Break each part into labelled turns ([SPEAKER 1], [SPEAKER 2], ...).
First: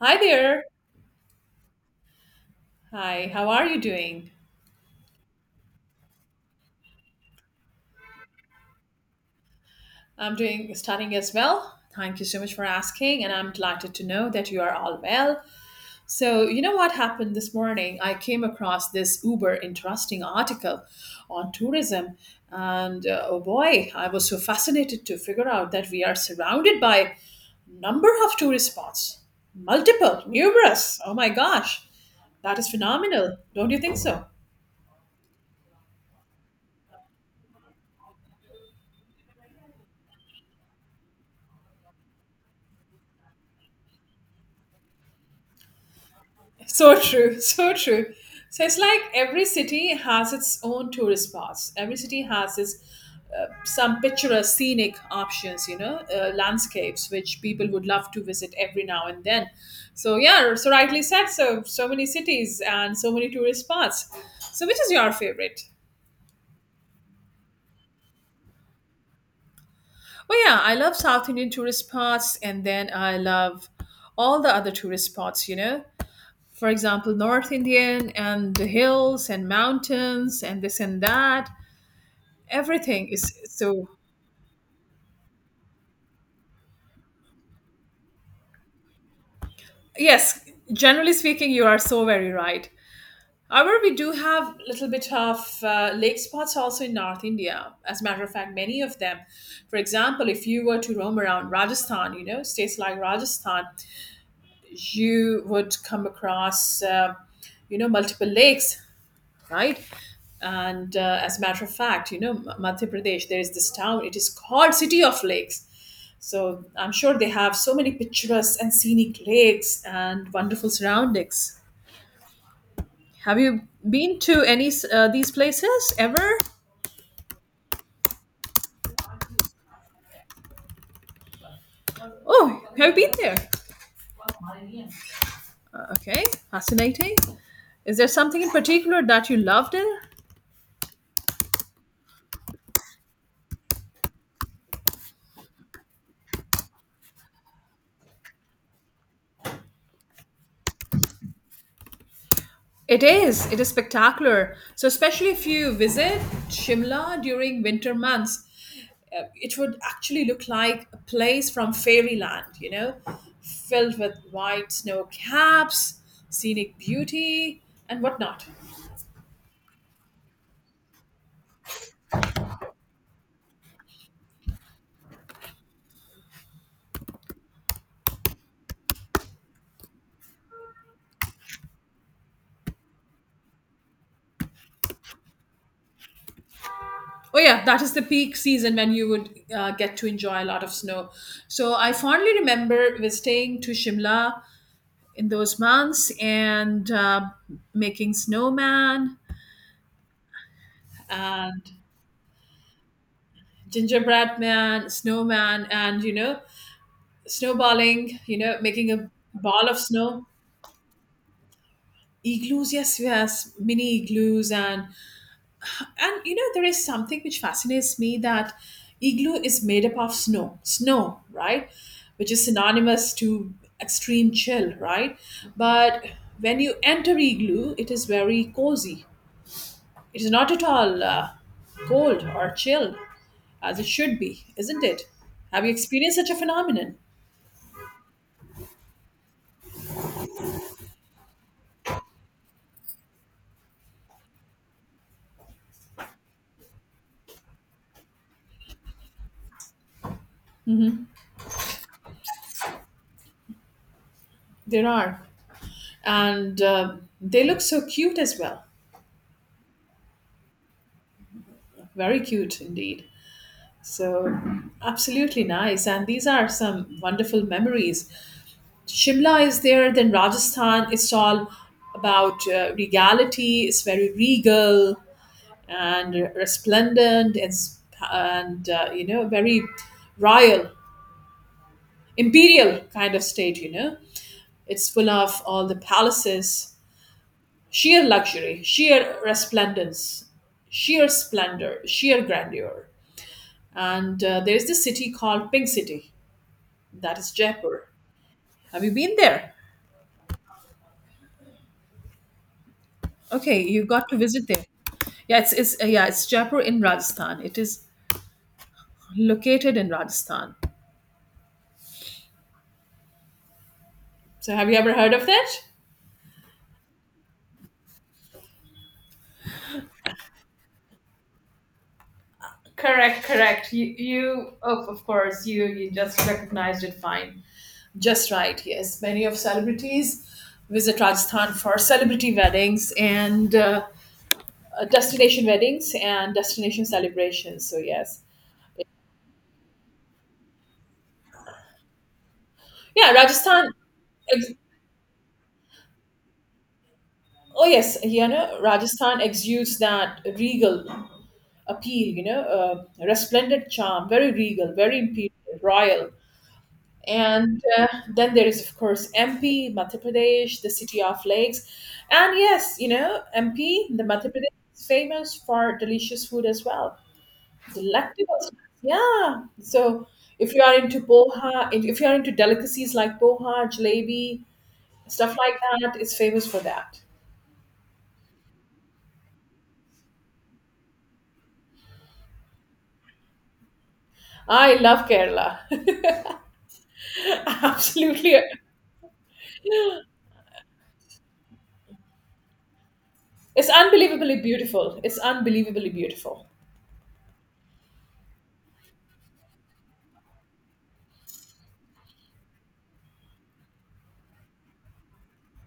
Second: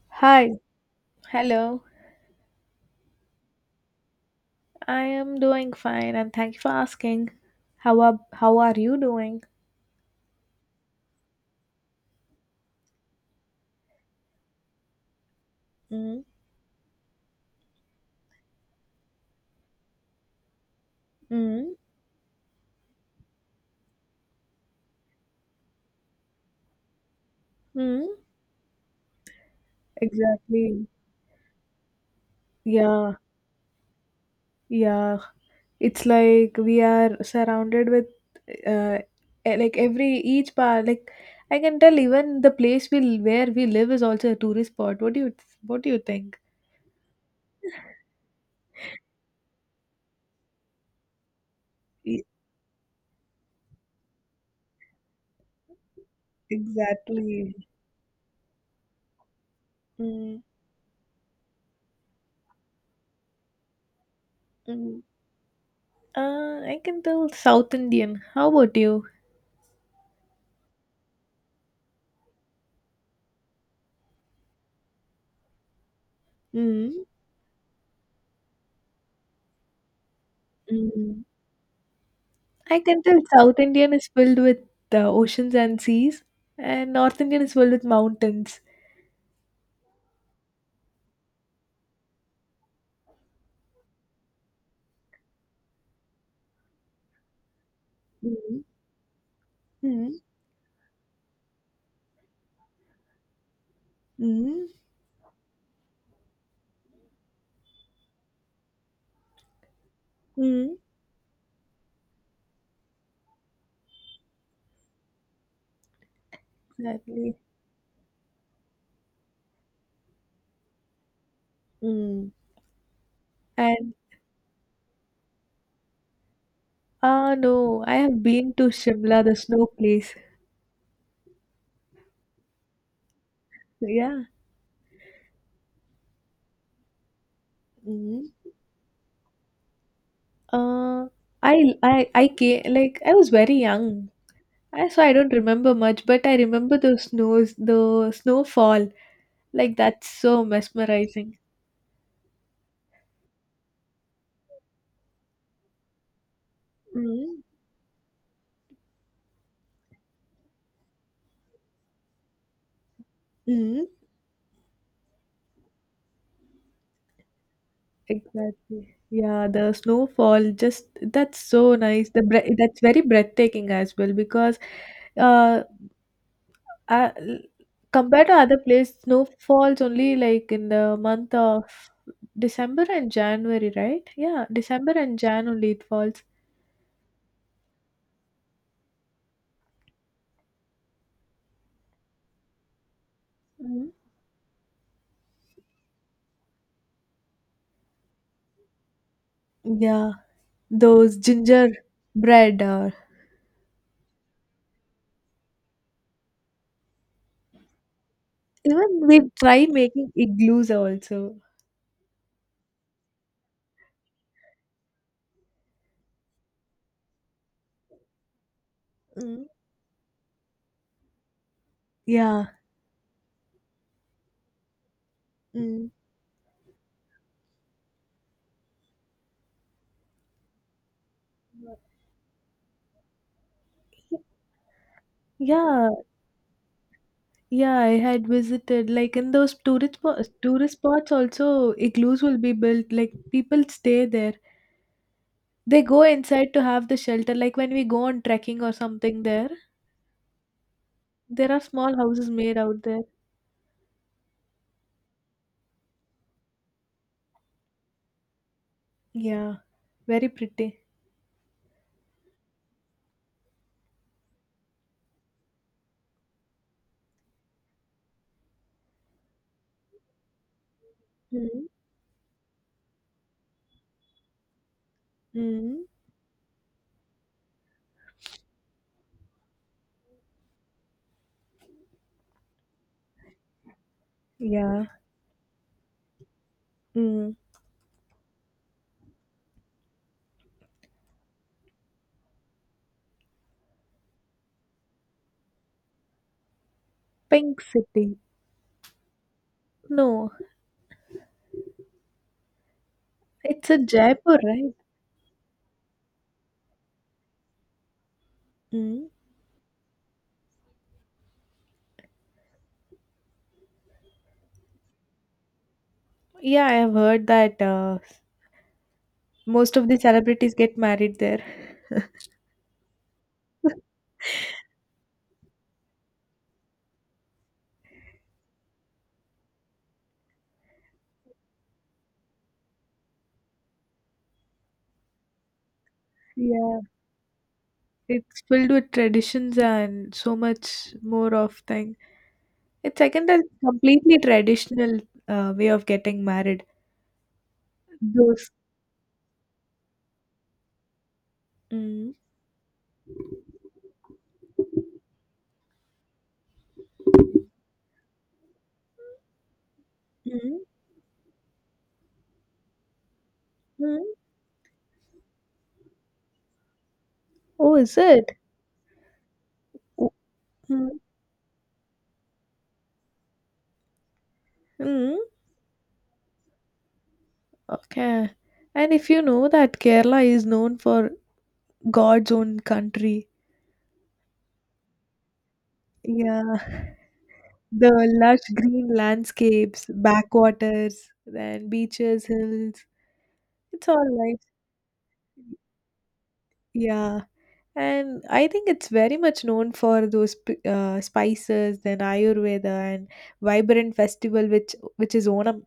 [SPEAKER 1] Hi
[SPEAKER 2] Hi,
[SPEAKER 1] there.
[SPEAKER 2] hello.
[SPEAKER 1] Hi, how are you doing?
[SPEAKER 2] I am doing fine, and thank you for asking. How are you doing?
[SPEAKER 1] I'm doing stunning as well. Thank you so much for asking, and I'm delighted to know that you are all well.
[SPEAKER 2] Mm,
[SPEAKER 1] So, you know what happened this morning? I came across this uber interesting article on
[SPEAKER 2] mm,
[SPEAKER 1] tourism, and oh boy, I was so fascinated to figure out that we are surrounded by number
[SPEAKER 2] mm.
[SPEAKER 1] of tourist spots, multiple,
[SPEAKER 2] Exactly.
[SPEAKER 1] numerous. Oh my gosh, that is
[SPEAKER 2] Yeah,
[SPEAKER 1] phenomenal. Don't you think so?
[SPEAKER 2] yeah. It's like we are surrounded with uh like every each part like I can tell even the place where we live is also a tourist spot. What do you think?
[SPEAKER 1] So true, so true. So it's like every city has its own tourist spots. Every city
[SPEAKER 2] E-
[SPEAKER 1] has its some picturesque scenic options, landscapes which
[SPEAKER 2] Exactly.
[SPEAKER 1] people would love to visit every now and then. So
[SPEAKER 2] Mm,
[SPEAKER 1] yeah, so rightly said. So many cities and so many tourist spots. So which is
[SPEAKER 2] mm.
[SPEAKER 1] your favorite?
[SPEAKER 2] I can tell South Indian. How about you?
[SPEAKER 1] Well, yeah, I love South Indian tourist spots, and then I love all the other tourist spots. You know, for
[SPEAKER 2] Mm,
[SPEAKER 1] example, North Indian and the hills and mountains and this and
[SPEAKER 2] mm.
[SPEAKER 1] that.
[SPEAKER 2] I can
[SPEAKER 1] Everything
[SPEAKER 2] tell
[SPEAKER 1] is
[SPEAKER 2] South
[SPEAKER 1] so,
[SPEAKER 2] Indian is filled with oceans and seas, and North Indian is filled with mountains.
[SPEAKER 1] yes, generally speaking, you are so very right. However, we do have a little bit of lake spots also in North India. As a matter of fact,
[SPEAKER 2] Mm,
[SPEAKER 1] many of them. For
[SPEAKER 2] mm,
[SPEAKER 1] example, if you were to roam around Rajasthan, states like Rajasthan,
[SPEAKER 2] mm,
[SPEAKER 1] you would come across, multiple lakes, right?
[SPEAKER 2] mm,
[SPEAKER 1] And as a matter of fact, Madhya Pradesh, there is this town, it is called City of Lakes. So I'm sure they
[SPEAKER 2] exactly.
[SPEAKER 1] have so many picturesque and scenic lakes and wonderful surroundings.
[SPEAKER 2] Mm.
[SPEAKER 1] Have you
[SPEAKER 2] And
[SPEAKER 1] been to any these places ever?
[SPEAKER 2] no, I have been to Shimla, the snow place.
[SPEAKER 1] Oh, have you been there?
[SPEAKER 2] Yeah.
[SPEAKER 1] Okay, fascinating. Is there
[SPEAKER 2] Mm.
[SPEAKER 1] something in particular that you loved there?
[SPEAKER 2] Uh, I came like I was very young. So I don't remember much, but I remember the snows, the snowfall. Like that's so mesmerizing.
[SPEAKER 1] It is. It is spectacular. So especially if you visit Shimla
[SPEAKER 2] Mm,
[SPEAKER 1] during winter months, it would actually look like a place from fairyland,
[SPEAKER 2] mm.
[SPEAKER 1] filled with white snow caps, scenic beauty, and whatnot.
[SPEAKER 2] Exactly. Yeah, the snowfall just that's so nice. The breath that's very breathtaking as well because uh, uh compared to other place, snow falls only like in the month of December and January, right? Yeah, December and Jan only it falls.
[SPEAKER 1] Oh, yeah, that is the peak season when you would get to enjoy a lot of snow. So I fondly remember visiting to
[SPEAKER 2] Mhm.
[SPEAKER 1] Shimla in those months and making snowman
[SPEAKER 2] Yeah, those
[SPEAKER 1] and
[SPEAKER 2] ginger bread or
[SPEAKER 1] gingerbread man, snowman, and, snowballing,
[SPEAKER 2] even
[SPEAKER 1] making a
[SPEAKER 2] we try
[SPEAKER 1] ball of
[SPEAKER 2] making
[SPEAKER 1] snow.
[SPEAKER 2] igloos also.
[SPEAKER 1] Igloos. Yes, yes, mini igloos. And there is something which fascinates me, that igloo
[SPEAKER 2] Mm.
[SPEAKER 1] is made up of snow, right? Which is
[SPEAKER 2] Yeah.
[SPEAKER 1] synonymous to extreme chill, right?
[SPEAKER 2] Mm.
[SPEAKER 1] But when you enter igloo, it is very cozy. It is not at all cold or chill as it should be, isn't it? Have you
[SPEAKER 2] Yeah,
[SPEAKER 1] experienced such a phenomenon?
[SPEAKER 2] Yeah, I had visited like in those tourist spots also igloos will be built like people stay there. They go inside to have the shelter like when we go on trekking or something there. There are small houses made out there.
[SPEAKER 1] There are. And they look so cute as well.
[SPEAKER 2] Yeah. Very pretty.
[SPEAKER 1] Very cute indeed. So, absolutely nice. And these are some wonderful memories. Shimla is there, then Rajasthan. It's all
[SPEAKER 2] Mm.
[SPEAKER 1] about regality. It's very regal
[SPEAKER 2] Mm.
[SPEAKER 1] and resplendent, and very royal, imperial kind of state.
[SPEAKER 2] Yeah.
[SPEAKER 1] It's full of all the palaces,
[SPEAKER 2] Mm.
[SPEAKER 1] sheer luxury, sheer resplendence, sheer splendor, sheer grandeur. And there is this city called Pink City, that is
[SPEAKER 2] Pink
[SPEAKER 1] Jaipur.
[SPEAKER 2] City.
[SPEAKER 1] Have you been there?
[SPEAKER 2] No,
[SPEAKER 1] Okay,
[SPEAKER 2] it's a
[SPEAKER 1] you got to
[SPEAKER 2] Jaipur,
[SPEAKER 1] visit there.
[SPEAKER 2] right?
[SPEAKER 1] Yeah, it's Jaipur in Rajasthan. It is
[SPEAKER 2] Mm.
[SPEAKER 1] located in Rajasthan. So have you ever heard of that?
[SPEAKER 2] Yeah, I have heard that most of the celebrities get married there.
[SPEAKER 1] Correct, correct. You of course, you just recognized it fine. Just right, yes. Many of celebrities visit Rajasthan for celebrity weddings and destination weddings and
[SPEAKER 2] Yeah.
[SPEAKER 1] destination celebrations. So, yes.
[SPEAKER 2] It's filled with traditions and so much more of thing. It's
[SPEAKER 1] Yeah,
[SPEAKER 2] again a
[SPEAKER 1] Rajasthan
[SPEAKER 2] completely
[SPEAKER 1] ex-
[SPEAKER 2] traditional way of getting married.
[SPEAKER 1] oh yes,
[SPEAKER 2] Those.
[SPEAKER 1] Rajasthan exudes that regal
[SPEAKER 2] Mm,
[SPEAKER 1] appeal, resplendent charm, very regal, very imperial, royal. And then there is, of course, MP, Madhya
[SPEAKER 2] mm,
[SPEAKER 1] Pradesh, the city of lakes. And yes, MP, the
[SPEAKER 2] mm.
[SPEAKER 1] Madhya Pradesh is famous for delicious food as well.
[SPEAKER 2] Oh, is it?
[SPEAKER 1] Delectable snacks. Yeah. So
[SPEAKER 2] Oh.
[SPEAKER 1] if you are
[SPEAKER 2] Mm,
[SPEAKER 1] into poha, if you are into delicacies like poha, jalebi,
[SPEAKER 2] mm.
[SPEAKER 1] stuff like that, it's famous for that.
[SPEAKER 2] Okay. And if you know that Kerala is known for God's own country.
[SPEAKER 1] I love Kerala.
[SPEAKER 2] Yeah. The
[SPEAKER 1] Absolutely.
[SPEAKER 2] lush green landscapes, backwaters, then beaches, hills.
[SPEAKER 1] It's
[SPEAKER 2] It's all
[SPEAKER 1] unbelievably
[SPEAKER 2] nice.
[SPEAKER 1] beautiful. It's unbelievably beautiful.
[SPEAKER 2] Yeah. And I think it's very much known for those spices, then Ayurveda and vibrant festival, which is Onam.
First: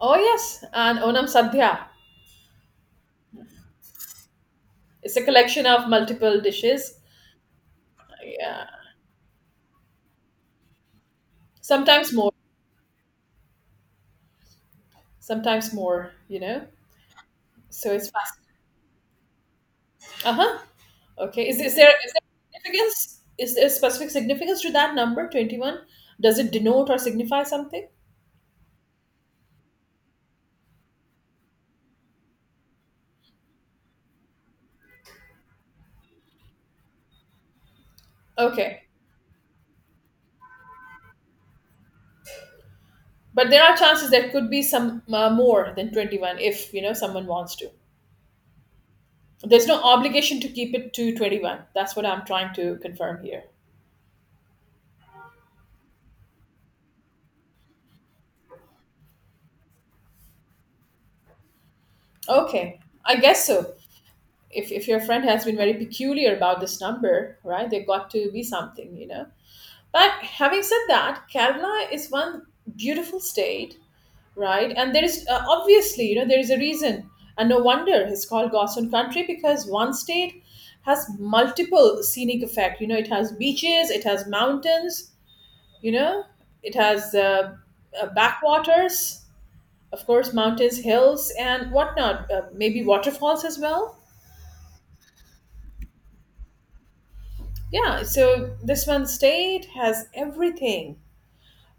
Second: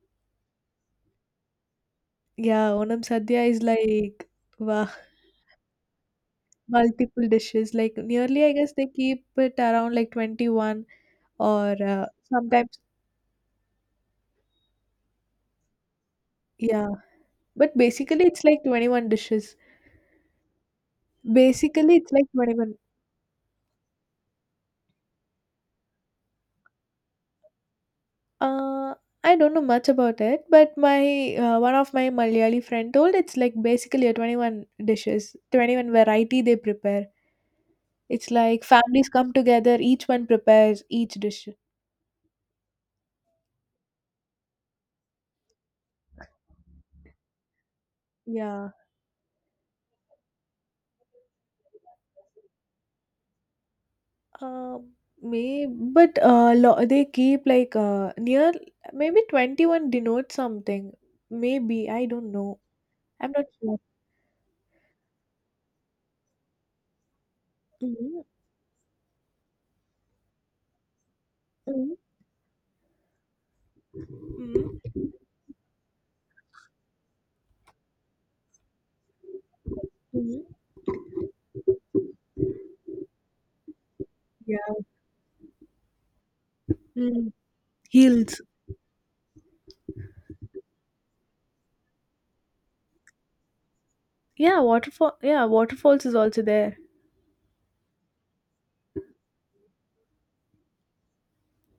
[SPEAKER 1] Oh yes, and Onam Sadhya.
[SPEAKER 2] Yeah, Onam Sadhya is like wow.
[SPEAKER 1] It's a collection of multiple dishes.
[SPEAKER 2] Multiple dishes. Like nearly, I
[SPEAKER 1] Yeah,
[SPEAKER 2] guess they keep it around like 21 or
[SPEAKER 1] sometimes more,
[SPEAKER 2] sometimes,
[SPEAKER 1] sometimes more.
[SPEAKER 2] yeah. But
[SPEAKER 1] So it's
[SPEAKER 2] basically, it's
[SPEAKER 1] fascinating.
[SPEAKER 2] like 21 dishes.
[SPEAKER 1] Uh huh. Okay. Is, is there
[SPEAKER 2] Basically, it's
[SPEAKER 1] is there
[SPEAKER 2] like 21.
[SPEAKER 1] significance? Is there specific significance to that number 21? Does it denote or signify something?
[SPEAKER 2] Uh, I don't know much about it, but my one of my Malayali friend told it's like basically a 21 dishes, 21 variety they prepare. It's like
[SPEAKER 1] Okay,
[SPEAKER 2] families come together, each one prepares each dish.
[SPEAKER 1] but there are chances there could be some more than 21 if you know someone wants to.
[SPEAKER 2] Yeah.
[SPEAKER 1] There's no obligation to keep it to 21. That's what I'm trying to confirm here.
[SPEAKER 2] Uh, may, but they keep like near maybe 21 denotes something. Maybe I don't know.
[SPEAKER 1] Okay, I
[SPEAKER 2] I'm not
[SPEAKER 1] guess so.
[SPEAKER 2] sure.
[SPEAKER 1] If your friend has been very peculiar about this number, right, they got
[SPEAKER 2] Mm-hmm.
[SPEAKER 1] to be something. But having said that,
[SPEAKER 2] Mm-hmm.
[SPEAKER 1] Kerala is one beautiful state, right?
[SPEAKER 2] Mm-hmm.
[SPEAKER 1] And there is obviously, there is a reason. And no wonder it's called Gossen country, because one
[SPEAKER 2] Mm-hmm.
[SPEAKER 1] state has multiple scenic effect. It has beaches, it has
[SPEAKER 2] Yeah.
[SPEAKER 1] mountains, you know, it has
[SPEAKER 2] Mm. Heels.
[SPEAKER 1] backwaters, of course, mountains, hills, and whatnot, maybe waterfalls as well.
[SPEAKER 2] Yeah, waterfall. Yeah, waterfalls is also there.
[SPEAKER 1] Yeah, so this one state has everything.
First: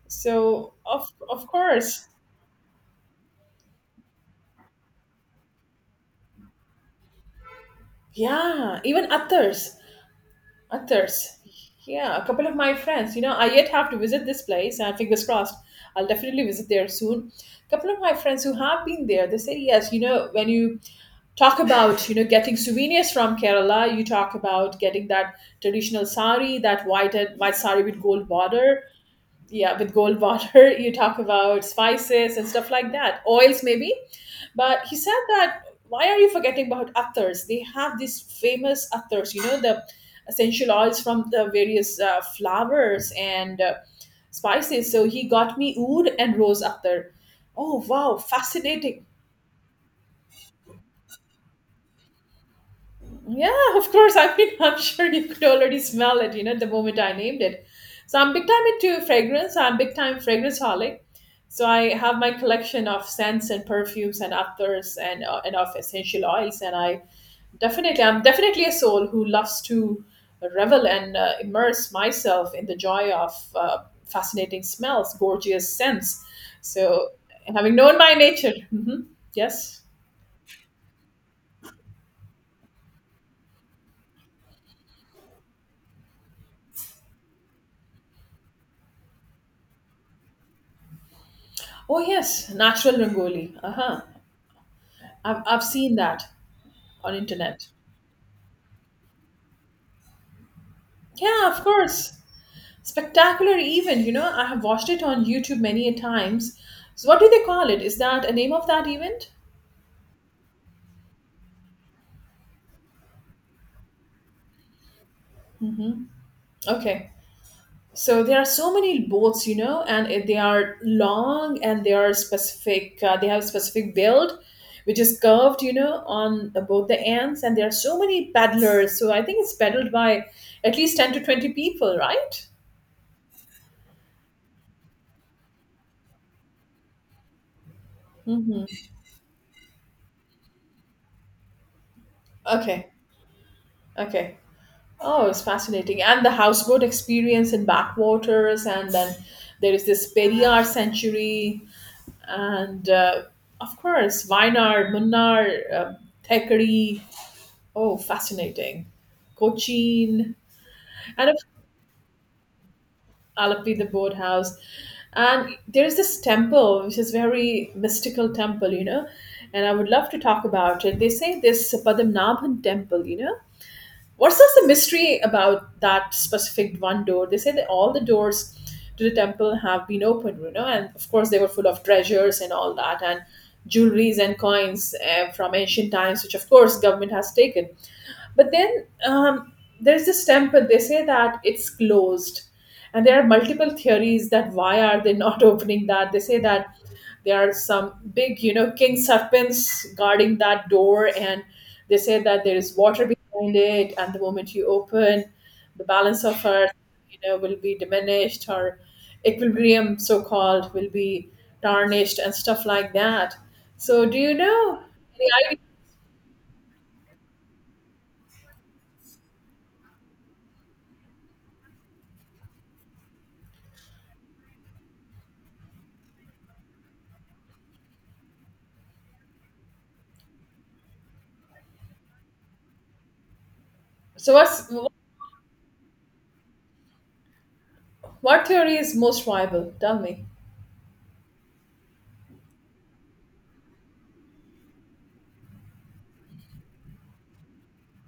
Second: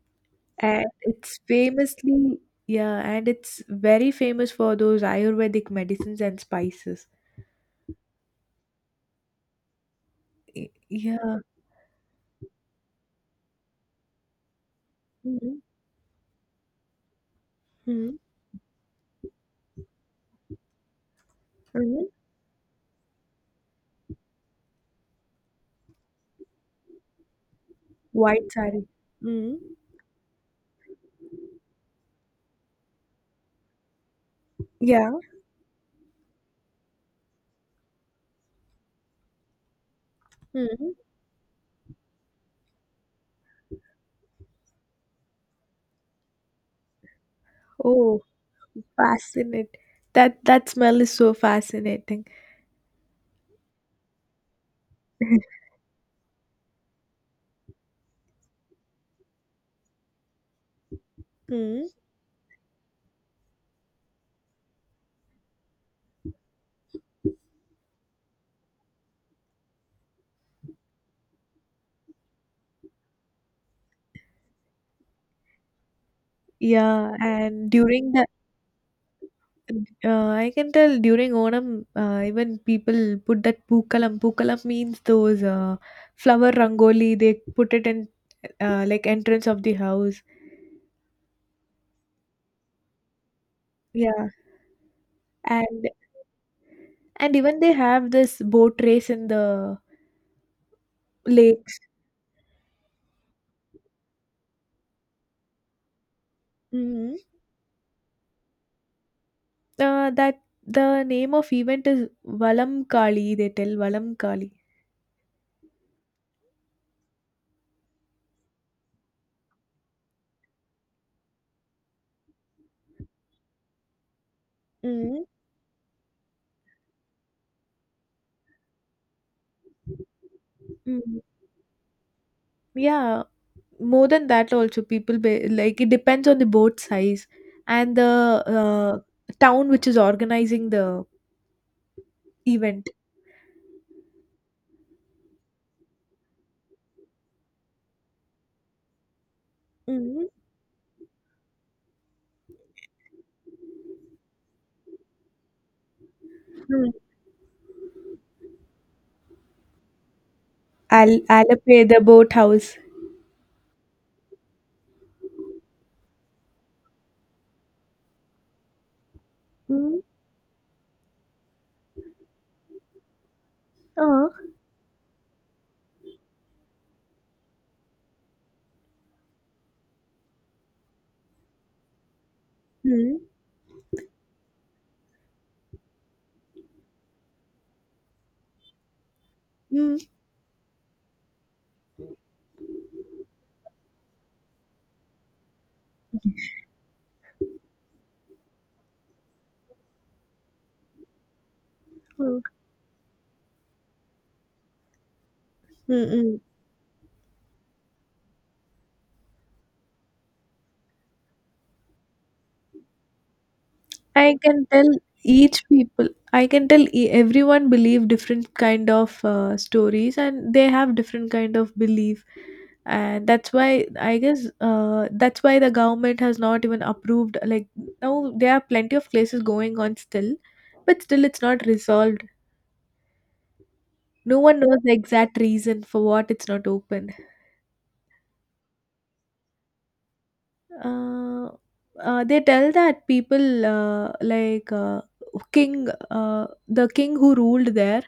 [SPEAKER 1] So
[SPEAKER 2] And
[SPEAKER 1] of
[SPEAKER 2] it's
[SPEAKER 1] of course,
[SPEAKER 2] famously, yeah, and it's very famous for those Ayurvedic medicines and spices.
[SPEAKER 1] yeah, even others, others.
[SPEAKER 2] Yeah.
[SPEAKER 1] Yeah, a couple of my friends, I yet have to visit this place. And fingers crossed,
[SPEAKER 2] Mm-hmm.
[SPEAKER 1] I'll definitely visit there soon. A couple of my
[SPEAKER 2] Hmm.
[SPEAKER 1] friends who have been there, they say yes. When you talk
[SPEAKER 2] Hmm.
[SPEAKER 1] about getting souvenirs from Kerala, you talk about getting that traditional sari, that white and white sari with gold
[SPEAKER 2] White
[SPEAKER 1] border,
[SPEAKER 2] saree. Hmm.
[SPEAKER 1] yeah, with gold water. You talk about spices and stuff like that, oils maybe. But he
[SPEAKER 2] Yeah.
[SPEAKER 1] said that, why are you forgetting about attars? They have these famous attars. The essential
[SPEAKER 2] Hmm.
[SPEAKER 1] oils from the various flowers and spices. So he got me oud and rose attar. Oh, wow,
[SPEAKER 2] Oh,
[SPEAKER 1] fascinating.
[SPEAKER 2] fascinating. That smell is so fascinating.
[SPEAKER 1] Yeah, of course. I mean, I'm sure you could already smell it, the moment I named it. So I'm big time into fragrance. I'm big time fragrance holic. So
[SPEAKER 2] Hmm.
[SPEAKER 1] I have my collection of scents and perfumes and afters and of essential oils. And I'm definitely a soul who loves to revel and immerse myself in the joy of fascinating smells, gorgeous scents. So
[SPEAKER 2] Yeah, and
[SPEAKER 1] having known
[SPEAKER 2] during
[SPEAKER 1] my
[SPEAKER 2] the
[SPEAKER 1] nature, yes.
[SPEAKER 2] I can tell during Onam, even people put that pookalam. Pookalam means those flower rangoli. They put it in like entrance of the house.
[SPEAKER 1] Oh yes, natural Rangoli. Uh huh.
[SPEAKER 2] Yeah,
[SPEAKER 1] I've
[SPEAKER 2] and
[SPEAKER 1] seen that on
[SPEAKER 2] and even
[SPEAKER 1] internet.
[SPEAKER 2] they have this boat race in the
[SPEAKER 1] Yeah, of
[SPEAKER 2] lakes.
[SPEAKER 1] course. Spectacular event. I have watched it on YouTube many a times. So
[SPEAKER 2] Hmm.
[SPEAKER 1] what do they call it? Is that a name of that event?
[SPEAKER 2] That The name of event is Valam Kali. They tell Valam Kali.
[SPEAKER 1] Mm-hmm. Okay. So there are so many boats, and they are long and they are specific. They have specific build, which is
[SPEAKER 2] Mm-hmm.
[SPEAKER 1] curved, on both the ends. And there are so many paddlers. So I think it's paddled by at least 10 to 20 people, right?
[SPEAKER 2] Yeah, more than that also people like it depends on the boat size and the
[SPEAKER 1] Mm-hmm.
[SPEAKER 2] town which is organizing the event.
[SPEAKER 1] Okay. Okay. Oh, it's fascinating. And the houseboat experience in backwaters, and then there is this
[SPEAKER 2] Mm.
[SPEAKER 1] Periyar sanctuary, and of course, Wayanad, Munnar,
[SPEAKER 2] Mm.
[SPEAKER 1] Thekari. Oh, fascinating. Cochin,
[SPEAKER 2] I'll
[SPEAKER 1] and of
[SPEAKER 2] I'll pay the boat house.
[SPEAKER 1] Alappi, the boathouse. And there is this temple, which is very mystical temple, and I would
[SPEAKER 2] Mm.
[SPEAKER 1] love to talk about it. They say this Padmanabhan temple.
[SPEAKER 2] Uh.
[SPEAKER 1] What's just the mystery about that specific one door? They say that all the doors to the temple have been opened, and of course they were full of treasures and all that,
[SPEAKER 2] Mm.
[SPEAKER 1] and jewelries and coins from ancient times, which of course government has taken. But then
[SPEAKER 2] Mm.
[SPEAKER 1] there's this temple. They say that it's closed, and there are multiple theories that why are they not opening that? They say that there are some big, king serpents guarding that door, and they say
[SPEAKER 2] Mm.
[SPEAKER 1] that there is water behind it, and the moment you open, the balance
[SPEAKER 2] Mm.
[SPEAKER 1] of earth, will be diminished, or equilibrium, so called, will be tarnished and stuff like that. So, do you
[SPEAKER 2] I can
[SPEAKER 1] know,
[SPEAKER 2] tell
[SPEAKER 1] any idea?
[SPEAKER 2] each people. I can tell everyone believe different kind of stories, and they have different kind of belief, and that's why I guess that's why the government has not even approved. Like now, there are plenty of cases going on still, but still it's not resolved.
[SPEAKER 1] So,
[SPEAKER 2] No one knows the exact reason for what it's not open.
[SPEAKER 1] what theory is most viable? Tell me.
[SPEAKER 2] Uh, they tell that people like king the king who ruled there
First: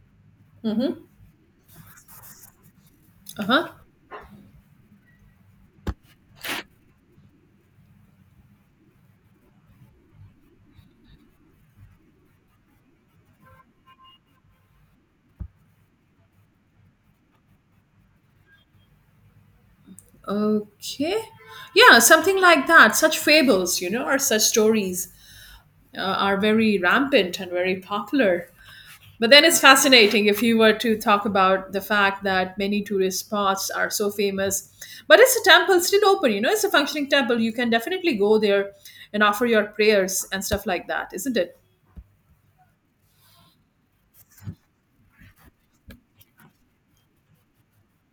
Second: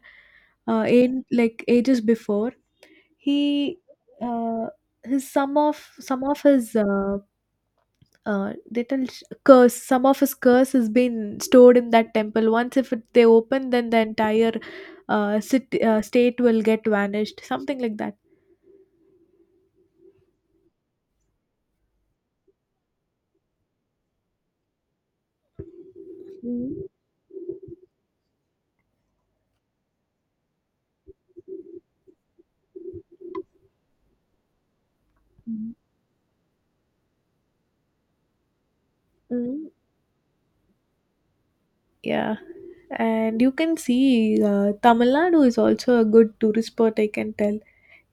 [SPEAKER 1] Mm-hmm.
[SPEAKER 2] in like ages before
[SPEAKER 1] Uh-huh.
[SPEAKER 2] he uh, his some of his they tell curse, some of his curse has been stored in that temple. Once if it, they open, then the entire city, state will get vanished, something like that.
[SPEAKER 1] Okay. Yeah, something like that. Such fables, or such stories are very rampant and very popular. But then it's fascinating if you were to talk about the fact that many tourist spots are so famous. But it's a
[SPEAKER 2] Mm-hmm.
[SPEAKER 1] temple still open, it's a functioning temple. You can definitely go there and offer your prayers and stuff like that, isn't it?
[SPEAKER 2] Yeah, and you can see Tamil Nadu is also a good tourist spot. I can tell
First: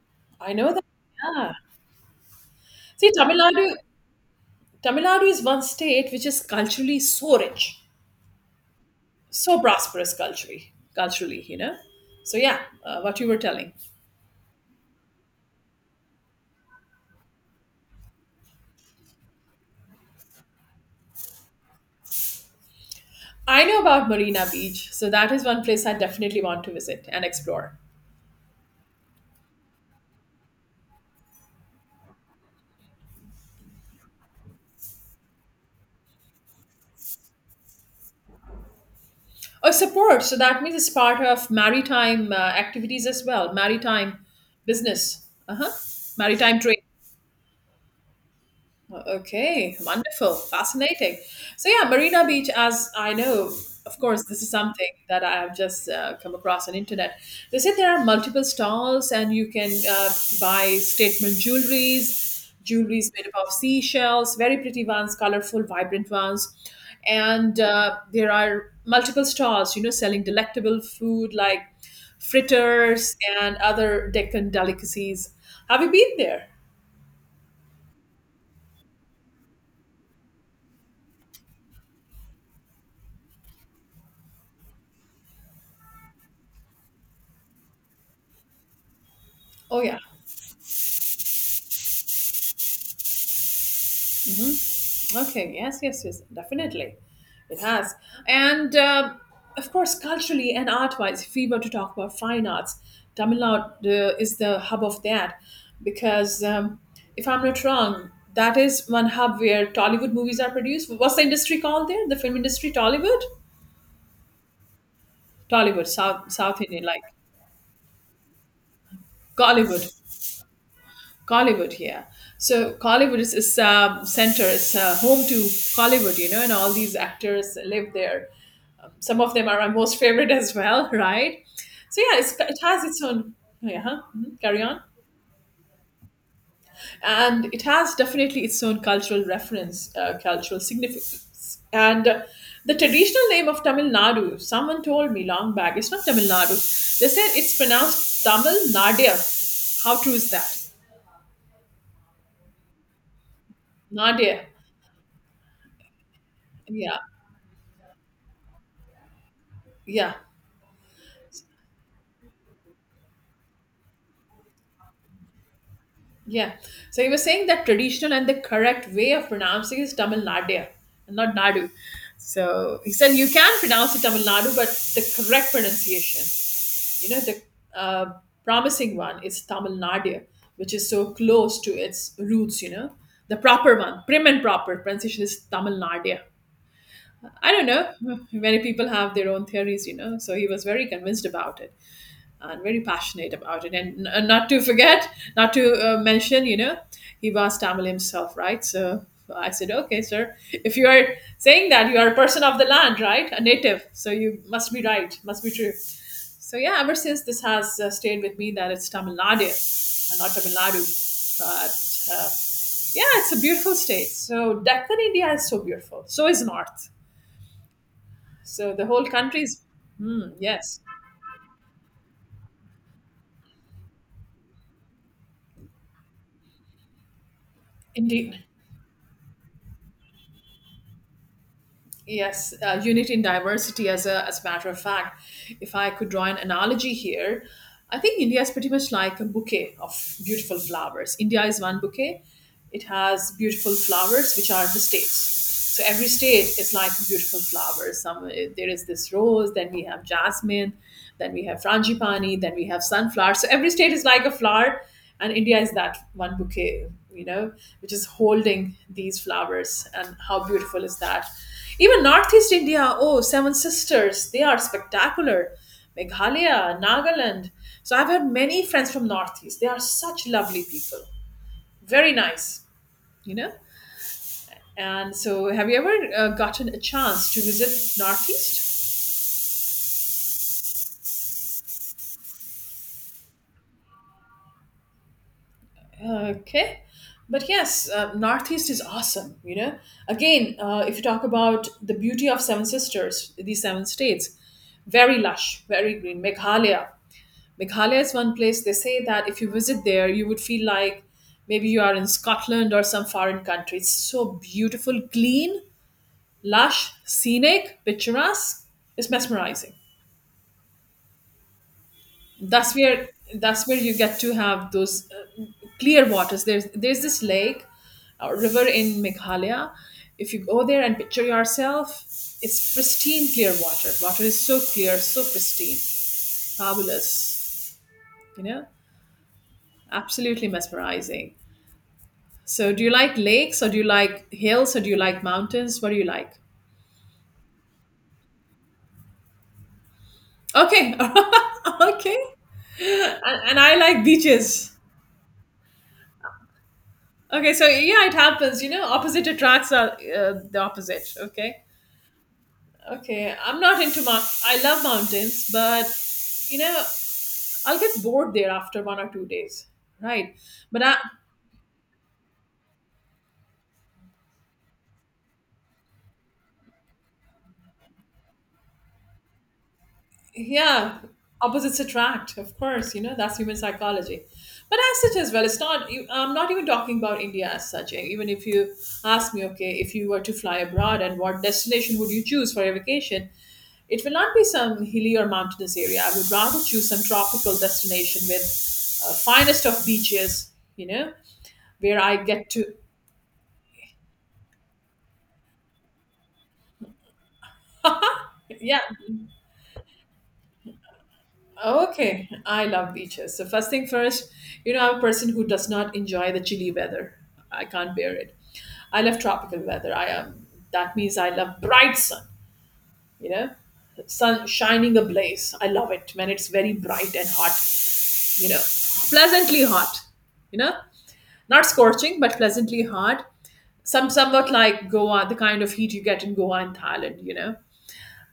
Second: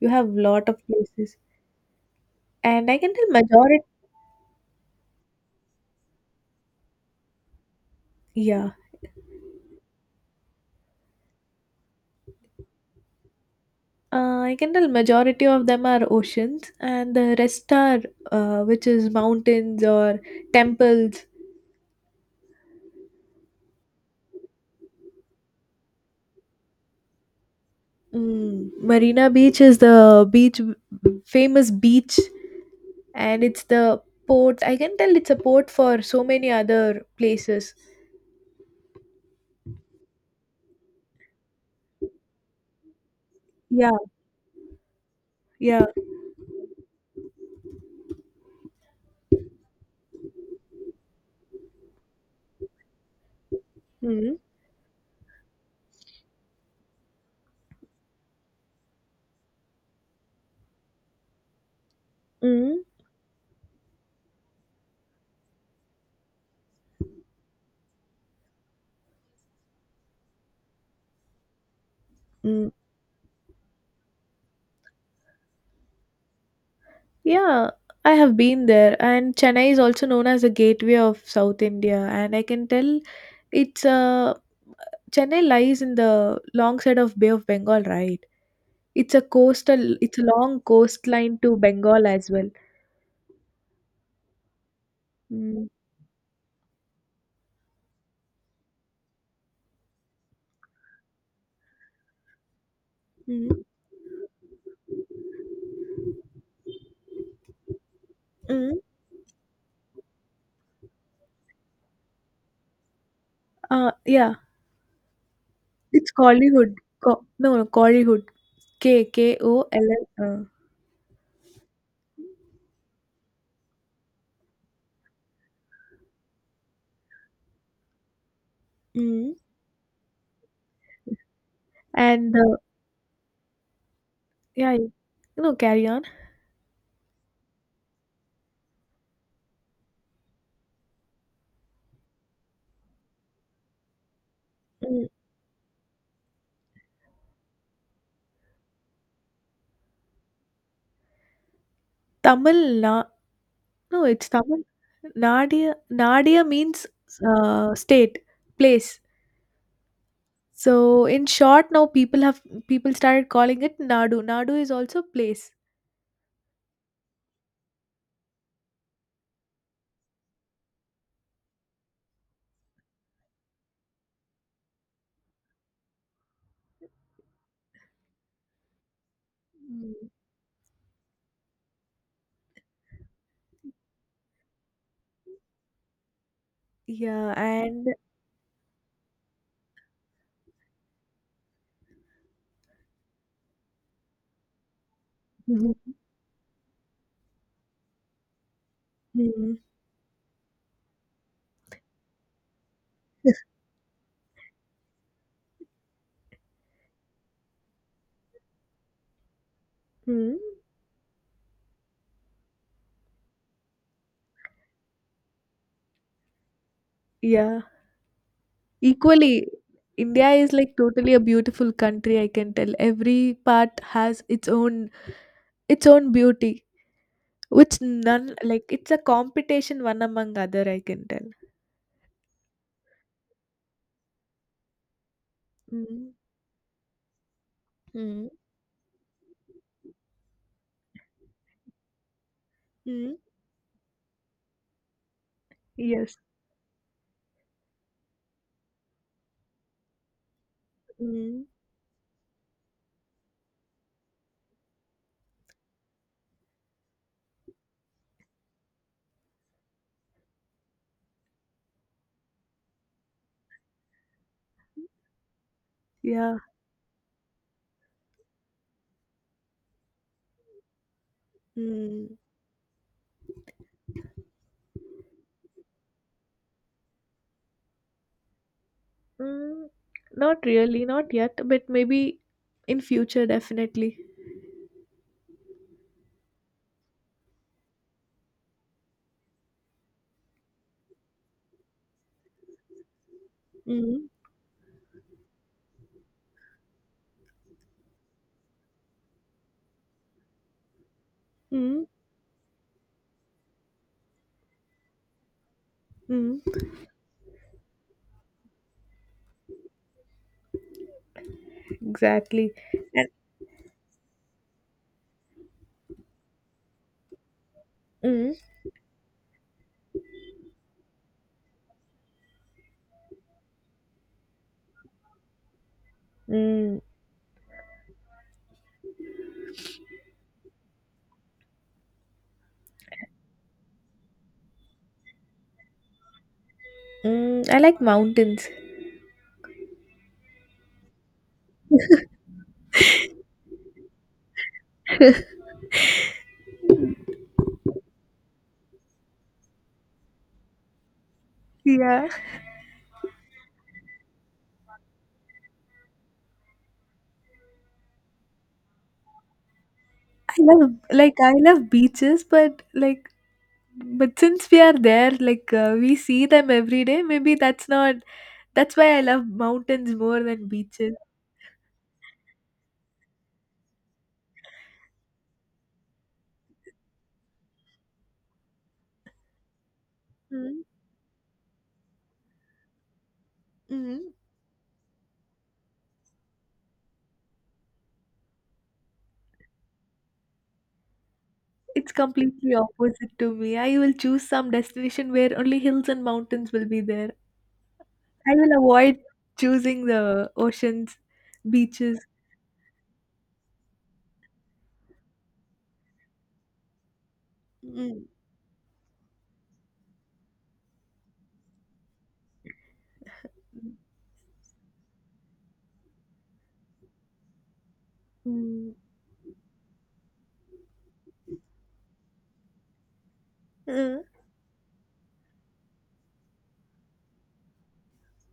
[SPEAKER 2] you have
[SPEAKER 1] I
[SPEAKER 2] lot
[SPEAKER 1] know
[SPEAKER 2] of
[SPEAKER 1] that.
[SPEAKER 2] places,
[SPEAKER 1] Yeah.
[SPEAKER 2] and I
[SPEAKER 1] See,
[SPEAKER 2] can tell
[SPEAKER 1] Tamil Nadu,
[SPEAKER 2] majority.
[SPEAKER 1] Tamil Nadu is one state which is culturally so rich.
[SPEAKER 2] Yeah,
[SPEAKER 1] So prosperous culturally. So yeah, what you were telling.
[SPEAKER 2] I can tell majority of them are oceans, and the rest are which is mountains or temples.
[SPEAKER 1] I know about Marina Beach, so that is one place I definitely want to visit and explore.
[SPEAKER 2] Mm, Marina Beach is the beach, famous beach, and it's the port. I can tell it's a port for so many other places.
[SPEAKER 1] Oh, support, so that means it's part of maritime activities as well.
[SPEAKER 2] Yeah,
[SPEAKER 1] Maritime business. Uh-huh.
[SPEAKER 2] yeah.
[SPEAKER 1] Maritime trade. Okay, wonderful, fascinating. So yeah, Marina Beach, as I know, of course,
[SPEAKER 2] Mm-hmm.
[SPEAKER 1] this is something that I have just come across on internet. They say there are multiple stalls, and you can buy statement jewelries,
[SPEAKER 2] Mm-hmm.
[SPEAKER 1] jewelries made up of seashells, very pretty ones, colorful, vibrant ones, and there are multiple stalls, selling delectable food like
[SPEAKER 2] Mm-hmm.
[SPEAKER 1] fritters and other Deccan delicacies. Have you been there?
[SPEAKER 2] Yeah, I have been there, and Chennai is also known as the gateway of South India, and I can tell it's a Chennai lies in the long side of Bay of Bengal, right? It's a
[SPEAKER 1] Oh
[SPEAKER 2] coastal,
[SPEAKER 1] yeah.
[SPEAKER 2] it's a long coastline to Bengal as well.
[SPEAKER 1] Okay,
[SPEAKER 2] Mm,
[SPEAKER 1] yes, yes, yes, definitely. It has. And of course, culturally and art wise, if we were to talk about fine arts, Tamil
[SPEAKER 2] mm,
[SPEAKER 1] Nadu is the hub of that. Because if I'm not wrong, that
[SPEAKER 2] mm.
[SPEAKER 1] is one hub where Tollywood movies are produced. What's the industry called there? The film industry? Tollywood?
[SPEAKER 2] Yeah,
[SPEAKER 1] Tollywood,
[SPEAKER 2] it's
[SPEAKER 1] South
[SPEAKER 2] Kollywood.
[SPEAKER 1] Indian, like
[SPEAKER 2] No, no, Kollywood. K K O
[SPEAKER 1] Gollywood.
[SPEAKER 2] L L.
[SPEAKER 1] Collywood, yeah. So Collywood is center. It's home to Collywood, and all these actors live there. Some
[SPEAKER 2] Mm.
[SPEAKER 1] of them are my most favorite as well, right? So yeah,
[SPEAKER 2] And uh,
[SPEAKER 1] it has its own. Oh yeah, huh? Mhm. Carry
[SPEAKER 2] yeah,
[SPEAKER 1] on.
[SPEAKER 2] you know, carry on.
[SPEAKER 1] And it has definitely its own cultural reference, cultural significance. And the traditional name of Tamil Nadu, someone
[SPEAKER 2] Mm.
[SPEAKER 1] told me long back, it's not Tamil Nadu. They said it's pronounced Tamil Nadia. How true is that?
[SPEAKER 2] Tamil Nadu. No, it's
[SPEAKER 1] Nadia.
[SPEAKER 2] Tamil. Nadia means
[SPEAKER 1] Yeah,
[SPEAKER 2] state, place.
[SPEAKER 1] yeah.
[SPEAKER 2] So in short, now people started calling it Nadu. Nadu is also place.
[SPEAKER 1] Yeah. So you were saying that traditional and the correct way of pronouncing is Tamil Nadu, not Nadu. So he said you can pronounce it Tamil Nadu, but the correct pronunciation, you know, the uh, promising one is Tamil
[SPEAKER 2] Mm.
[SPEAKER 1] Nadu, which is so close to its roots, you know. The proper one, prim and proper pronunciation is Tamil Nadu.
[SPEAKER 2] Yeah,
[SPEAKER 1] I don't
[SPEAKER 2] and
[SPEAKER 1] know. Many people have their own theories, you know. So he was very convinced about it and very passionate about it. And not to forget, not to
[SPEAKER 2] mhm.
[SPEAKER 1] mention, you know, he was Tamil himself, right? So I
[SPEAKER 2] Mm.
[SPEAKER 1] said, okay, sir, if you are saying that you are a person of the land, right? A native. So you must be right, must be true. So yeah, ever since this has stayed with me that it's Tamil Nadu, not
[SPEAKER 2] Mm.
[SPEAKER 1] Tamil Nadu. But yeah, it's a beautiful state. So Deccan India is so beautiful. So is North.
[SPEAKER 2] Yeah,
[SPEAKER 1] So the whole country
[SPEAKER 2] equally,
[SPEAKER 1] is,
[SPEAKER 2] India
[SPEAKER 1] hmm,
[SPEAKER 2] is like
[SPEAKER 1] yes,
[SPEAKER 2] totally a beautiful country. I can tell every part has its own beauty, which none
[SPEAKER 1] indeed.
[SPEAKER 2] like it's a competition one among other. I can tell.
[SPEAKER 1] Yes, unity in diversity, as as a matter of fact. If I could
[SPEAKER 2] Mm.
[SPEAKER 1] draw an analogy here, I think India is pretty much like a bouquet of beautiful flowers. India is one bouquet, it
[SPEAKER 2] Mm.
[SPEAKER 1] has beautiful flowers, which are the states. So every
[SPEAKER 2] Yes.
[SPEAKER 1] state is like beautiful flowers. Some there is this rose, then we have jasmine, then
[SPEAKER 2] Mm.
[SPEAKER 1] we have frangipani, then we have sunflower. So every state is like a flower, and India is that one bouquet, you know, which is holding these flowers. And how beautiful is that? Even Northeast India, oh, Seven Sisters, they are spectacular.
[SPEAKER 2] Yeah.
[SPEAKER 1] Meghalaya, Nagaland. So I've had many friends from Northeast. They are such lovely people. Very
[SPEAKER 2] Mm.
[SPEAKER 1] nice, you know? And so have you ever gotten a chance to visit Northeast?
[SPEAKER 2] Mm, not really, not yet, but maybe in future, definitely.
[SPEAKER 1] Okay. But yes, Northeast is awesome, you know? Again, if you talk about the beauty of Seven Sisters, these seven
[SPEAKER 2] Mm,
[SPEAKER 1] states, very lush, very green. Meghalaya is one place they say that if you visit there, you would feel like maybe you
[SPEAKER 2] mm,
[SPEAKER 1] are in Scotland or some foreign country. It's so beautiful, clean,
[SPEAKER 2] mm,
[SPEAKER 1] lush, scenic, picturesque. It's mesmerizing.
[SPEAKER 2] exactly.
[SPEAKER 1] That's
[SPEAKER 2] And.
[SPEAKER 1] where that's where you get to have those clear waters. There's this lake
[SPEAKER 2] Mm,
[SPEAKER 1] or river in Meghalaya. If you go there and picture yourself, it's pristine clear water. Water is so clear, so pristine,
[SPEAKER 2] mm,
[SPEAKER 1] fabulous. You know, absolutely mesmerizing. So, do you like lakes or do you like hills or do you like mountains? What do you like?
[SPEAKER 2] mm. I like mountains.
[SPEAKER 1] Okay. Okay. And I like beaches. Okay, so yeah, it happens. You know, opposite attracts are the opposite. Okay.
[SPEAKER 2] Yeah,
[SPEAKER 1] Okay. I'm not into mountains. I love mountains, but, you know, I'll get bored there after 1 or 2 days.
[SPEAKER 2] I
[SPEAKER 1] Right.
[SPEAKER 2] love
[SPEAKER 1] But I,
[SPEAKER 2] like I love beaches, but since we are there, like we see them every day. Maybe that's not, that's why I love mountains more than beaches.
[SPEAKER 1] yeah, opposites attract, of course, you know, that's human psychology, but as such as well, it's not I'm not even talking about India as such. Eh, even if you ask me, okay, if you were to fly
[SPEAKER 2] Mm.
[SPEAKER 1] abroad and what destination would you choose for your vacation,
[SPEAKER 2] Hmm.
[SPEAKER 1] it will not be some hilly or mountainous area. I would rather choose some tropical destination with finest of beaches, you know,
[SPEAKER 2] It's
[SPEAKER 1] where I get
[SPEAKER 2] completely
[SPEAKER 1] to,
[SPEAKER 2] opposite to me. I will choose some destination where only hills and mountains will be there. I will
[SPEAKER 1] yeah.
[SPEAKER 2] avoid choosing the oceans, beaches.
[SPEAKER 1] Okay, I love beaches. So first thing first, you know, I'm a person who does not enjoy the chilly weather. I can't
[SPEAKER 2] Mm,
[SPEAKER 1] bear it. I love tropical weather. I am. That means I love bright sun. You know, sun shining ablaze. I love it when it's very bright and hot. You know,
[SPEAKER 2] mm,
[SPEAKER 1] pleasantly hot. You know, not scorching but pleasantly hot.
[SPEAKER 2] mm,
[SPEAKER 1] Somewhat like Goa, the kind of heat you get in Goa and Thailand. You know,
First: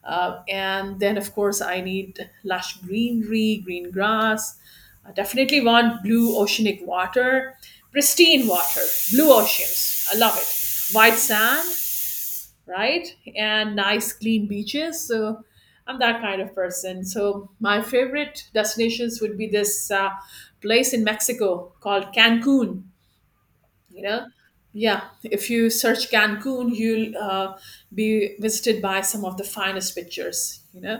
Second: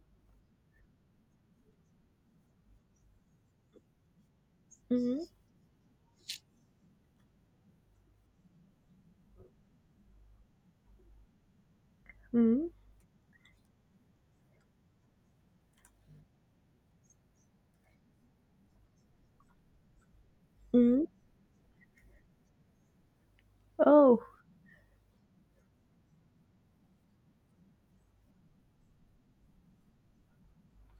[SPEAKER 1] and then, of course, I need lush greenery, green grass. I
[SPEAKER 2] mm,
[SPEAKER 1] definitely want blue oceanic water, pristine water, blue oceans. I love it. White sand,
[SPEAKER 2] mm,
[SPEAKER 1] right? And nice, clean beaches. So I'm that kind of person. So my favorite destinations would be this place in
[SPEAKER 2] mm.
[SPEAKER 1] Mexico called Cancun, you
[SPEAKER 2] Oh.
[SPEAKER 1] know. Yeah, if you search Cancun, you'll be visited by some of the finest pictures, you know,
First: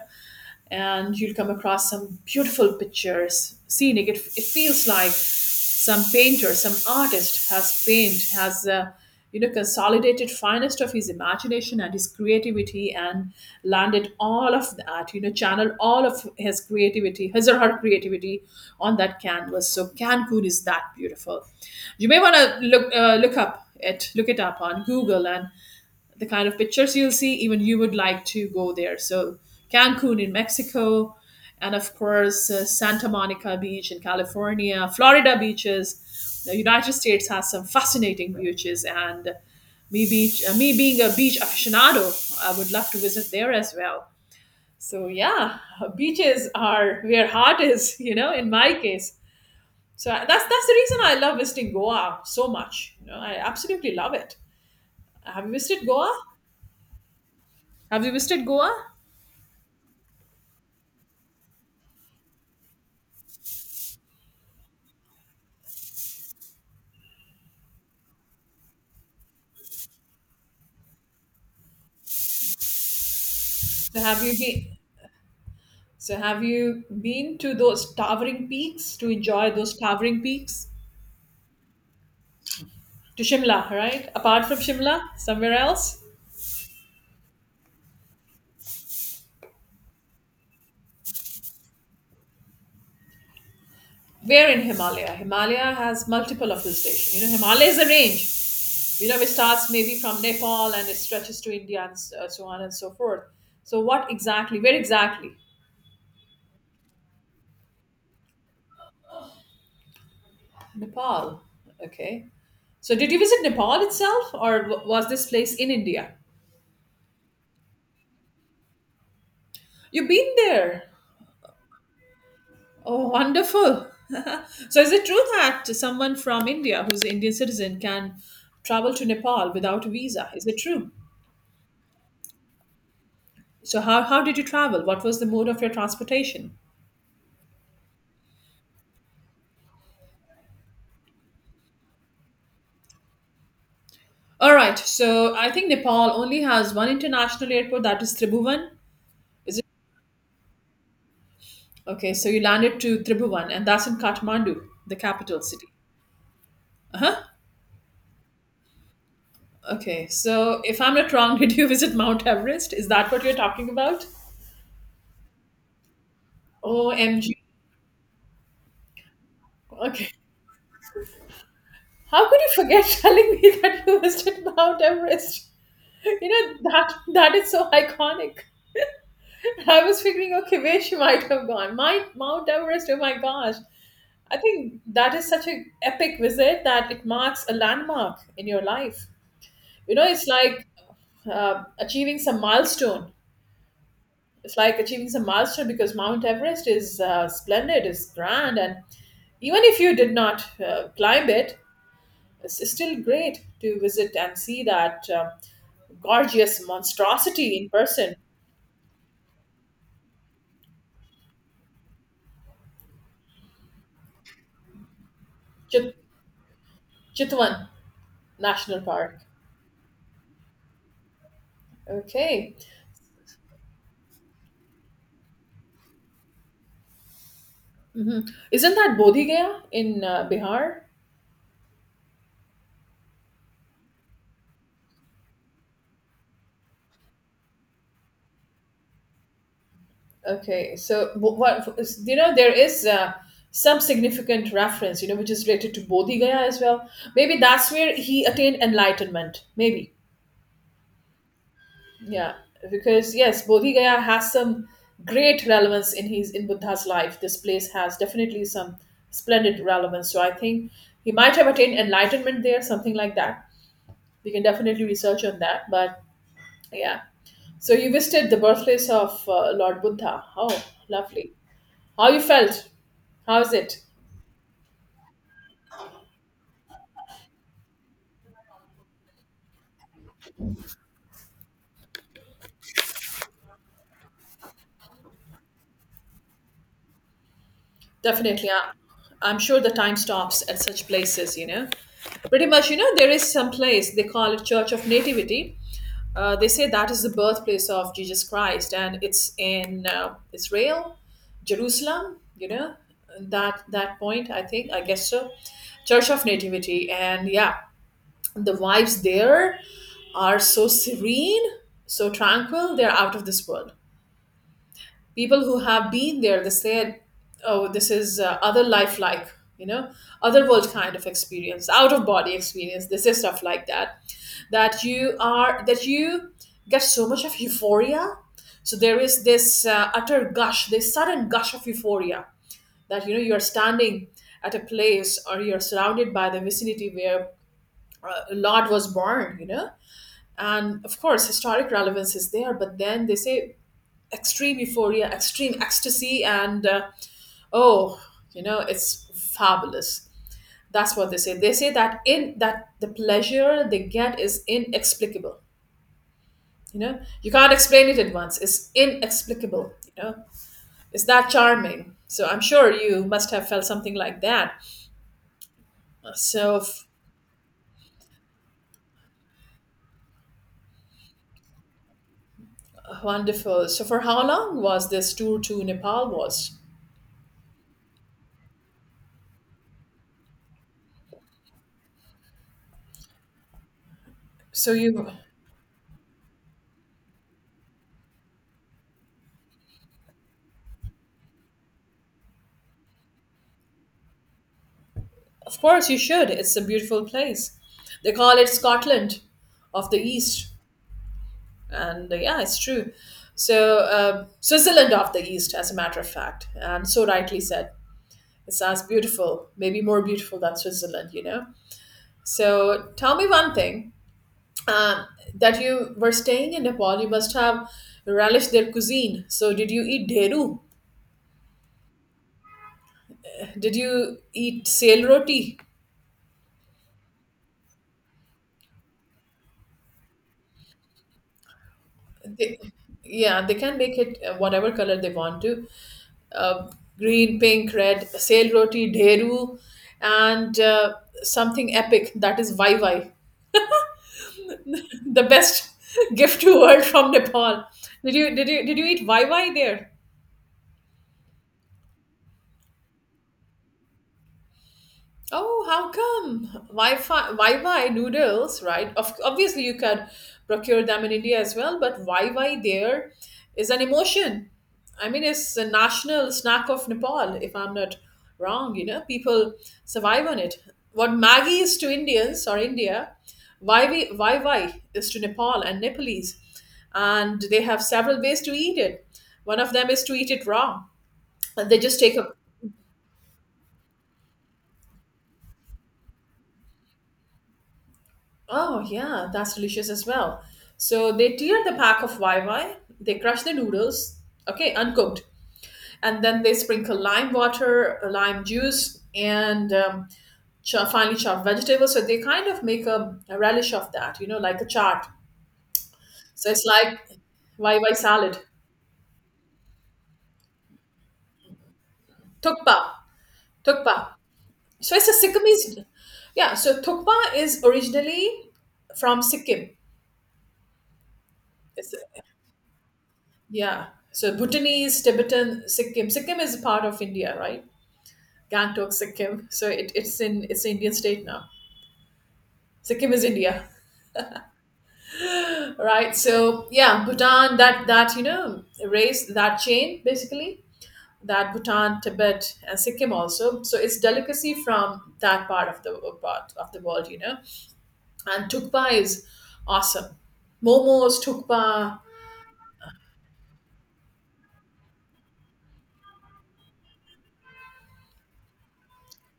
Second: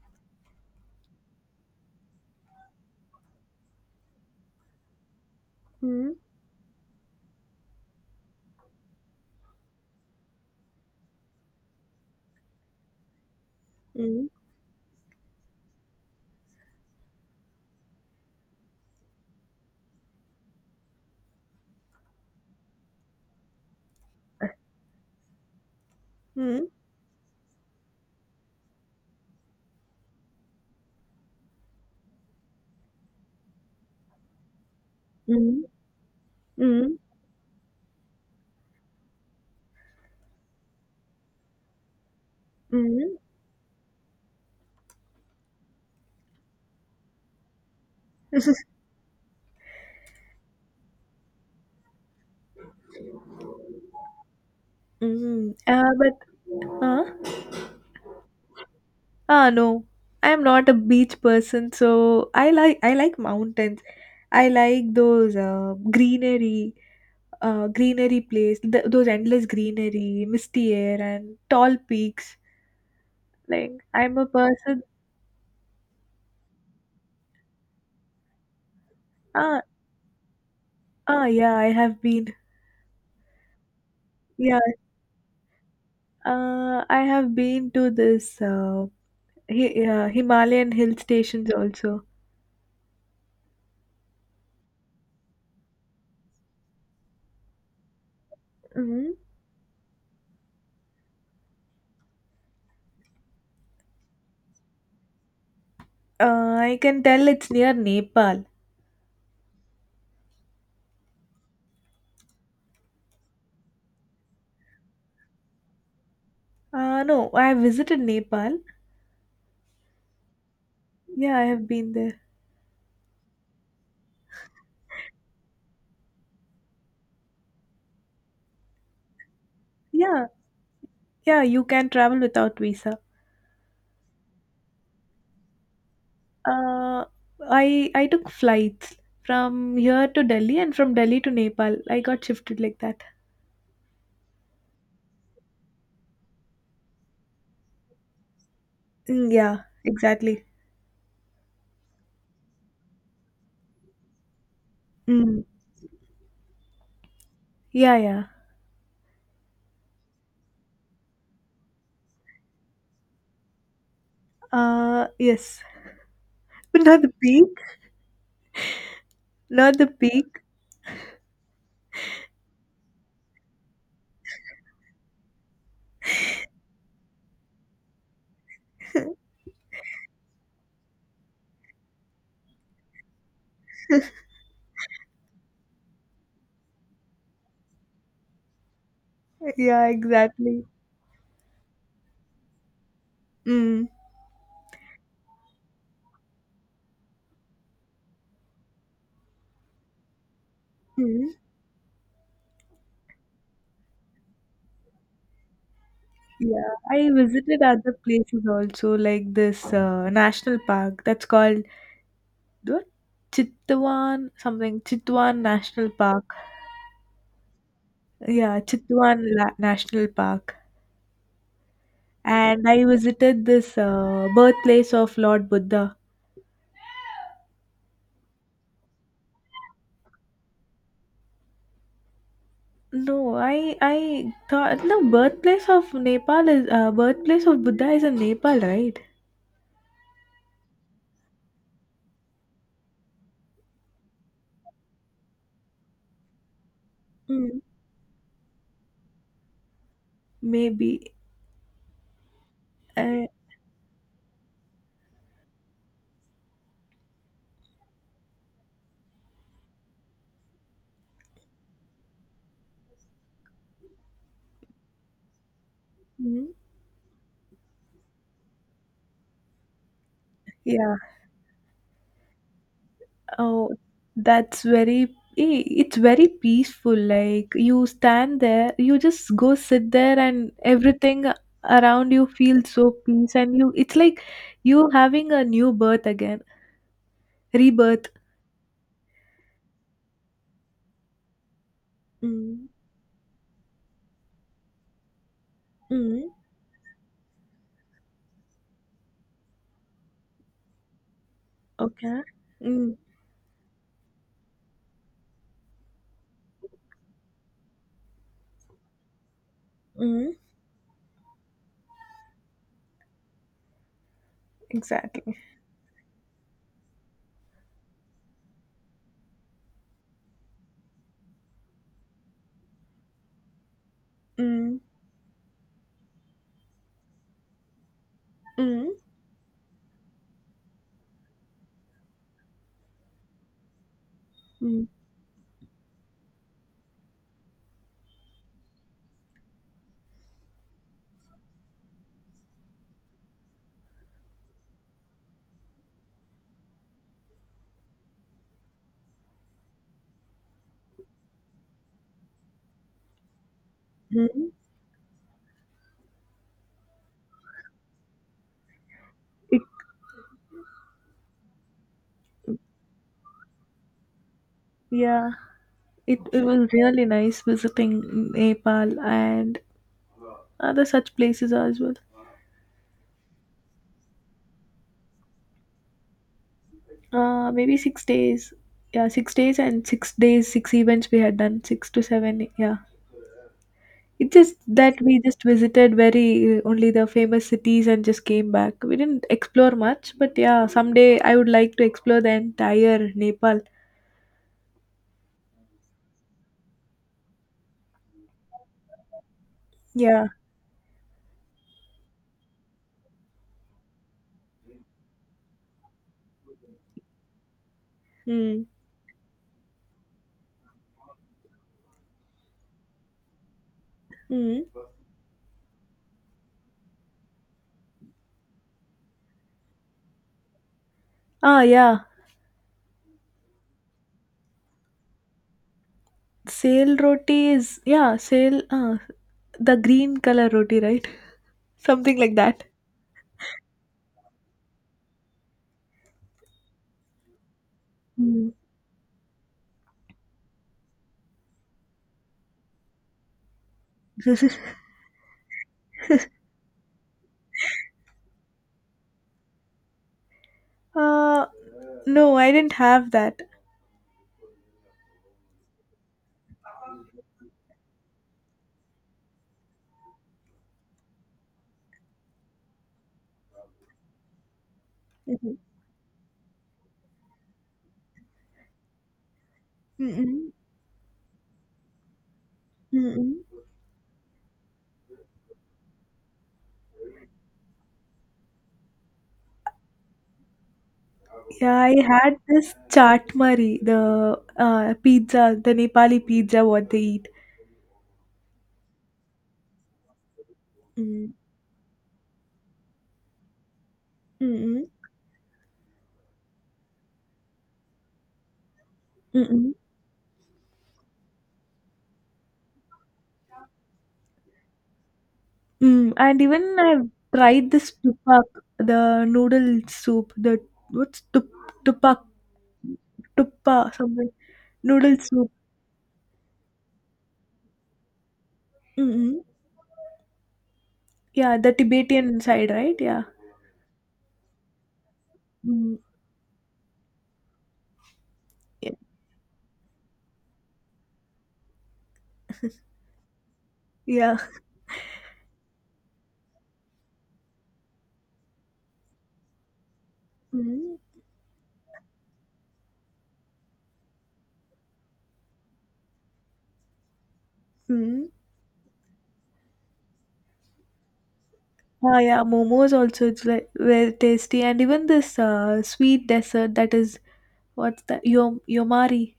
[SPEAKER 1] and you'll come across some beautiful pictures, scenic. It feels like some
[SPEAKER 2] Mm,
[SPEAKER 1] painter, some artist has paint has you know, consolidated finest of his imagination and his creativity and landed
[SPEAKER 2] mm,
[SPEAKER 1] all of that, you know, channeled all of his creativity, his or her creativity on that canvas. So Cancun is that beautiful. You may want to look up it, look it up on Google, and the kind of
[SPEAKER 2] mm,
[SPEAKER 1] pictures you'll see, even you would like to go there. So, Cancun in Mexico, and of course, Santa Monica Beach in California, Florida
[SPEAKER 2] mm,
[SPEAKER 1] beaches. The United
[SPEAKER 2] mm,
[SPEAKER 1] States has some fascinating beaches, and me, me being a beach aficionado, I would love to
[SPEAKER 2] mm.
[SPEAKER 1] visit there as well. So, yeah, beaches are where heart is, you know, in my case. So that's the reason I love visiting Goa so much. You know, I absolutely love it. Have you
[SPEAKER 2] Mm.
[SPEAKER 1] visited Goa?
[SPEAKER 2] But. Huh?
[SPEAKER 1] Have you visited Goa?
[SPEAKER 2] Ah, no. I am not a beach person, so I like mountains. I like those greenery. Greenery place, those endless greenery, misty air, and tall peaks. Like
[SPEAKER 1] So
[SPEAKER 2] I'm
[SPEAKER 1] have
[SPEAKER 2] a
[SPEAKER 1] you been?
[SPEAKER 2] person.
[SPEAKER 1] So have you been to those towering peaks to enjoy
[SPEAKER 2] Ah,
[SPEAKER 1] those towering peaks?
[SPEAKER 2] yeah, I have been.
[SPEAKER 1] To Shimla, right? Apart
[SPEAKER 2] Yeah,
[SPEAKER 1] from Shimla, somewhere else?
[SPEAKER 2] I have been to this Himalayan hill stations also.
[SPEAKER 1] We're in Himalaya. Himalaya has multiple of hill stations. You know, Himalaya is a range. You
[SPEAKER 2] Hmm.
[SPEAKER 1] know, it starts maybe from Nepal and it stretches to India and so on and so forth. So what exactly? Where exactly?
[SPEAKER 2] I can tell it's near Nepal.
[SPEAKER 1] Nepal. Okay. So did you visit Nepal itself, or was this place in India?
[SPEAKER 2] No, I have visited Nepal.
[SPEAKER 1] You've been there.
[SPEAKER 2] Yeah, I have been there.
[SPEAKER 1] Oh, wonderful. So, is it true that someone from India who's an Indian citizen can travel to Nepal without a
[SPEAKER 2] Yeah,
[SPEAKER 1] visa? Is it true?
[SPEAKER 2] yeah, you can travel without visa.
[SPEAKER 1] So, how did you travel? What was the mode of your transportation?
[SPEAKER 2] Uh, I took flights from here to Delhi and from Delhi to Nepal. I got shifted like that.
[SPEAKER 1] All right. So, I think Nepal only has one international airport that is Tribhuvan.
[SPEAKER 2] Mm,
[SPEAKER 1] Is
[SPEAKER 2] yeah,
[SPEAKER 1] it?
[SPEAKER 2] exactly.
[SPEAKER 1] Okay. So, you landed to Tribhuvan, and that's in Kathmandu, the
[SPEAKER 2] Mm,
[SPEAKER 1] capital city. Uh huh.
[SPEAKER 2] yeah, yeah.
[SPEAKER 1] Okay. So, if I'm not wrong, did you visit Mount Everest? Is that what you're talking about?
[SPEAKER 2] Yes, but not the
[SPEAKER 1] OMG.
[SPEAKER 2] peak. Not the
[SPEAKER 1] Okay.
[SPEAKER 2] peak.
[SPEAKER 1] How could you forget telling me that you visited Mount Everest? You know that that is so iconic. I was figuring, okay, where she might have gone. My Mount Everest. Oh my gosh! I think that is such an epic visit that it marks a landmark in your life.
[SPEAKER 2] Yeah,
[SPEAKER 1] You know, it's
[SPEAKER 2] exactly.
[SPEAKER 1] like achieving some milestone.
[SPEAKER 2] Mm,
[SPEAKER 1] It's like achieving some milestone because Mount Everest is splendid, is grand, and even if you did not
[SPEAKER 2] mm.
[SPEAKER 1] climb it, it's still great to visit and see that. Gorgeous
[SPEAKER 2] Yeah, I
[SPEAKER 1] monstrosity
[SPEAKER 2] visited
[SPEAKER 1] in
[SPEAKER 2] other
[SPEAKER 1] person.
[SPEAKER 2] places also, like this national park that's called what? Chitwan something. Chitwan National
[SPEAKER 1] Chit-
[SPEAKER 2] Park.
[SPEAKER 1] Chitwan
[SPEAKER 2] Yeah,
[SPEAKER 1] National Park.
[SPEAKER 2] Chitwan National Park.
[SPEAKER 1] Okay.
[SPEAKER 2] And I visited this birthplace of Lord Buddha.
[SPEAKER 1] Hmm. Isn't that Bodhi Gaya in Bihar?
[SPEAKER 2] No, I thought no birthplace of Nepal is birthplace of Buddha is in Nepal, right?
[SPEAKER 1] Okay. So, what is- you know, there is some significant reference, you know, which is related to Bodhi Gaya as well. Maybe
[SPEAKER 2] Mm,
[SPEAKER 1] that's where he attained enlightenment. Maybe.
[SPEAKER 2] maybe.
[SPEAKER 1] Yeah, because
[SPEAKER 2] Uh,
[SPEAKER 1] yes, Bodhi Gaya has some great relevance in his in Buddha's life. This place has definitely some splendid relevance. So I think he might have attained enlightenment there, something like that. We can definitely research on that. But
[SPEAKER 2] mm,
[SPEAKER 1] yeah, so you visited the birthplace of Lord Buddha. Oh,
[SPEAKER 2] yeah.
[SPEAKER 1] lovely! How you felt? How is
[SPEAKER 2] Oh,
[SPEAKER 1] it?
[SPEAKER 2] that's very. It's very peaceful. Like you stand there, you just go sit there, and everything around you feels so peace, and you. It's like you having a new birth again, rebirth.
[SPEAKER 1] Definitely, I'm sure the time stops at such places. You know, pretty
[SPEAKER 2] Mm,
[SPEAKER 1] much. You know, there is some place they call it Church of Nativity.
[SPEAKER 2] mm.
[SPEAKER 1] They say that is the birthplace of Jesus Christ, and it's in Israel, Jerusalem.
[SPEAKER 2] Okay.
[SPEAKER 1] You know
[SPEAKER 2] Mm,
[SPEAKER 1] that that point. I think I guess so. Church of Nativity, and yeah, the vibes there
[SPEAKER 2] mm,
[SPEAKER 1] are so serene, so tranquil. They're out of this world.
[SPEAKER 2] exactly.
[SPEAKER 1] People who have been there, they said, "Oh, this is other life, like, you know, other world kind of experience, out of body experience." They say stuff like that,
[SPEAKER 2] Mm,
[SPEAKER 1] that you are, that you get so much of euphoria. So
[SPEAKER 2] mm,
[SPEAKER 1] there is this utter gush, this sudden gush of euphoria, that, you know, you are standing at a
[SPEAKER 2] mm,
[SPEAKER 1] place or you're surrounded by the vicinity where lord was born, you know. And of course historic relevance is there, but then they say extreme euphoria, extreme ecstasy, and oh, you know, it's fabulous. That's what they say. They say that in that the pleasure they get is
[SPEAKER 2] mm.
[SPEAKER 1] inexplicable. You know, you can't explain it at once. It's
[SPEAKER 2] It,
[SPEAKER 1] inexplicable. You know, it's that charming. So I'm sure you must have felt something like that.
[SPEAKER 2] yeah, it
[SPEAKER 1] So
[SPEAKER 2] was
[SPEAKER 1] f-
[SPEAKER 2] really nice visiting Nepal and other such places as well.
[SPEAKER 1] Wonderful. So for how long was this tour to Nepal was?
[SPEAKER 2] Maybe 6 days. Yeah, 6 days and 6 days, 6 events we had done, 6 to 7. Yeah. It's just
[SPEAKER 1] So
[SPEAKER 2] that
[SPEAKER 1] you,
[SPEAKER 2] we just visited very only the famous cities and just came back. We didn't explore much, but yeah, someday I would like to explore the entire Nepal.
[SPEAKER 1] of course, you should. It's a beautiful place. They call it Scotland of the
[SPEAKER 2] Yeah.
[SPEAKER 1] East. And yeah, it's true. So Switzerland of the East, as a matter of fact, and so rightly said. It
[SPEAKER 2] Mm,
[SPEAKER 1] sounds beautiful, maybe more beautiful than Switzerland, you know. So tell me one thing.
[SPEAKER 2] mm.
[SPEAKER 1] um, that you were staying in Nepal, you must have relished their cuisine. So did you eat deru?
[SPEAKER 2] Ah, yeah.
[SPEAKER 1] Did you eat sail roti?
[SPEAKER 2] Sail roti is, yeah, sail the green color roti, right? Something like
[SPEAKER 1] they,
[SPEAKER 2] that.
[SPEAKER 1] yeah, they can make it whatever color they want to. uh, Green, pink, red,
[SPEAKER 2] Mm.
[SPEAKER 1] sail roti, dheru, and something epic, that is vai vai. The best gift to world from Nepal. Did you eat vai vai there?
[SPEAKER 2] Uh, no, I didn't have that.
[SPEAKER 1] Oh, how come? Wi-Fi, Wi-Fi noodles, right? Of, obviously, you can procure them in India as well, but Wi-Fi there is an emotion. I mean,
[SPEAKER 2] Mhm.
[SPEAKER 1] it's a national snack of Nepal, if I'm not wrong. You know, people survive on
[SPEAKER 2] Mm-mm.
[SPEAKER 1] it. What Maggie is to Indians or India,
[SPEAKER 2] Mm-mm.
[SPEAKER 1] Wi-Fi is to Nepal and Nepalese, and they have several ways to eat it. One of them is to eat it raw, and
[SPEAKER 2] Yeah,
[SPEAKER 1] they
[SPEAKER 2] I
[SPEAKER 1] just take a—
[SPEAKER 2] had this chaat mari, the pizza, the Nepali pizza, what they eat.
[SPEAKER 1] Oh, yeah, that's delicious as well. So
[SPEAKER 2] Mm.
[SPEAKER 1] they tear the pack of YY, they crush the noodles, okay,
[SPEAKER 2] Mm-mm.
[SPEAKER 1] uncooked, and then they sprinkle lime water, lime juice, and
[SPEAKER 2] Mm-mm.
[SPEAKER 1] chop, finally chopped vegetables. So they kind of make a relish of that, you know, like a chart.
[SPEAKER 2] Mm. And
[SPEAKER 1] So it's
[SPEAKER 2] even
[SPEAKER 1] like
[SPEAKER 2] I've tried this
[SPEAKER 1] YY salad.
[SPEAKER 2] tupak, the noodle soup, the what's tupak?
[SPEAKER 1] Tukpa,
[SPEAKER 2] Tuppa,
[SPEAKER 1] tukpa.
[SPEAKER 2] something.
[SPEAKER 1] So it's a
[SPEAKER 2] Noodle soup.
[SPEAKER 1] Sikkimese, yeah. So tukpa is originally from
[SPEAKER 2] Mm-mm.
[SPEAKER 1] Sikkim.
[SPEAKER 2] Yeah, the
[SPEAKER 1] It's—
[SPEAKER 2] Tibetan side, right? Yeah.
[SPEAKER 1] Yeah. So Bhutanese, Tibetan,
[SPEAKER 2] Mm,
[SPEAKER 1] Sikkim. Sikkim is part of India, right?
[SPEAKER 2] yeah.
[SPEAKER 1] Gangtok, Sikkim. So it's in it's an Indian state now. Sikkim is India,
[SPEAKER 2] Yeah.
[SPEAKER 1] right? So yeah, Bhutan. That, you know, race, that chain, basically,
[SPEAKER 2] Mm,
[SPEAKER 1] that Bhutan, Tibet, and Sikkim also. So it's delicacy from that part of the world, you know.
[SPEAKER 2] mm.
[SPEAKER 1] And tukpa is awesome. Momos, tukpa,
[SPEAKER 2] Ah, yeah, momos also it's like very tasty, and even this sweet dessert that is, what's that? Yomari,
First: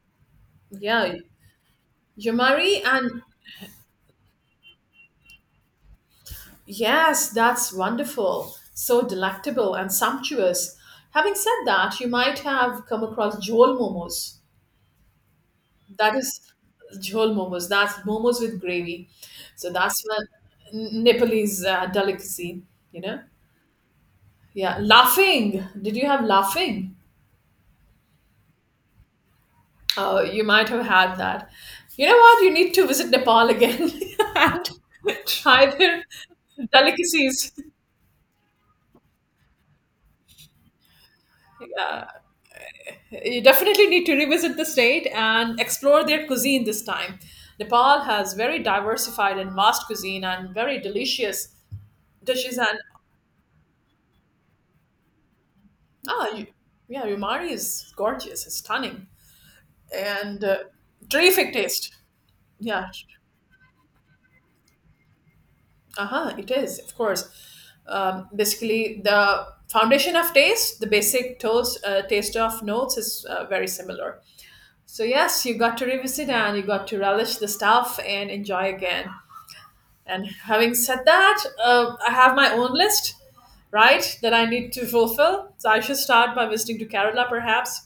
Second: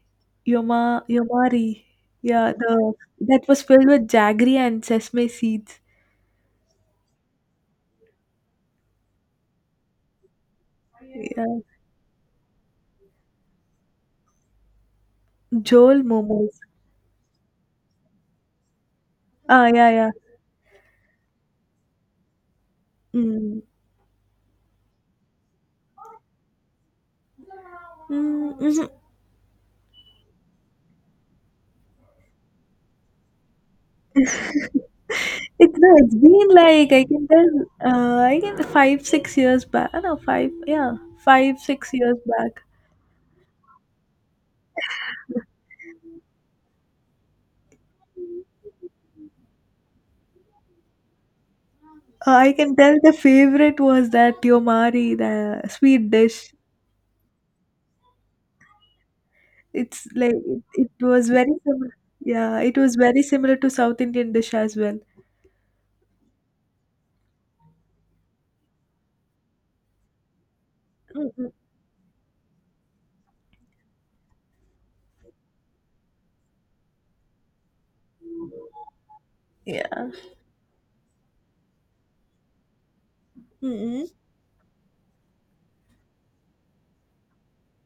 [SPEAKER 1] yeah,
[SPEAKER 2] yomari. Yeah,
[SPEAKER 1] yamari,
[SPEAKER 2] the
[SPEAKER 1] and—
[SPEAKER 2] that was filled with jaggery and sesame seeds.
[SPEAKER 1] Yes, that's wonderful. So delectable and sumptuous. Having
[SPEAKER 2] Yeah.
[SPEAKER 1] said that, you might have come across jol momos.
[SPEAKER 2] Jol
[SPEAKER 1] That is
[SPEAKER 2] momos.
[SPEAKER 1] jol momos. That's momos with gravy.
[SPEAKER 2] Ah,
[SPEAKER 1] So
[SPEAKER 2] yeah,
[SPEAKER 1] that's
[SPEAKER 2] yeah.
[SPEAKER 1] when Nepalese delicacy, you know?
[SPEAKER 2] Mm.
[SPEAKER 1] Yeah, laughing. Did you have laughing?
[SPEAKER 2] Mm, mhm.
[SPEAKER 1] Oh, you might have had that. You know what? You need to visit Nepal again and try
[SPEAKER 2] It's No,
[SPEAKER 1] their
[SPEAKER 2] it's been like I can
[SPEAKER 1] delicacies.
[SPEAKER 2] tell. I can, 5 6 years back. No, five. Yeah, 5 6 years back.
[SPEAKER 1] You definitely need to revisit the state and explore their cuisine this time. Nepal has very diversified and vast cuisine and very delicious
[SPEAKER 2] I
[SPEAKER 1] dishes.
[SPEAKER 2] can
[SPEAKER 1] And
[SPEAKER 2] tell the favorite was that yomari, the sweet
[SPEAKER 1] ah, you,
[SPEAKER 2] dish.
[SPEAKER 1] yeah, Umari is gorgeous, it's stunning,
[SPEAKER 2] It's like
[SPEAKER 1] and
[SPEAKER 2] it was very
[SPEAKER 1] terrific taste.
[SPEAKER 2] similar. Yeah, it
[SPEAKER 1] Yeah,
[SPEAKER 2] was very similar to South Indian dish as well.
[SPEAKER 1] uh huh, it is, of course. Basically, the foundation of taste, the basic
[SPEAKER 2] Mm-mm.
[SPEAKER 1] toast, taste of notes is very similar. So, yes, you got to revisit and you got to relish the stuff and enjoy again.
[SPEAKER 2] Yeah.
[SPEAKER 1] And having said that, I have my own list,
[SPEAKER 2] Mm-mm.
[SPEAKER 1] right, that I need to fulfill. So I should start by visiting to Kerala, perhaps.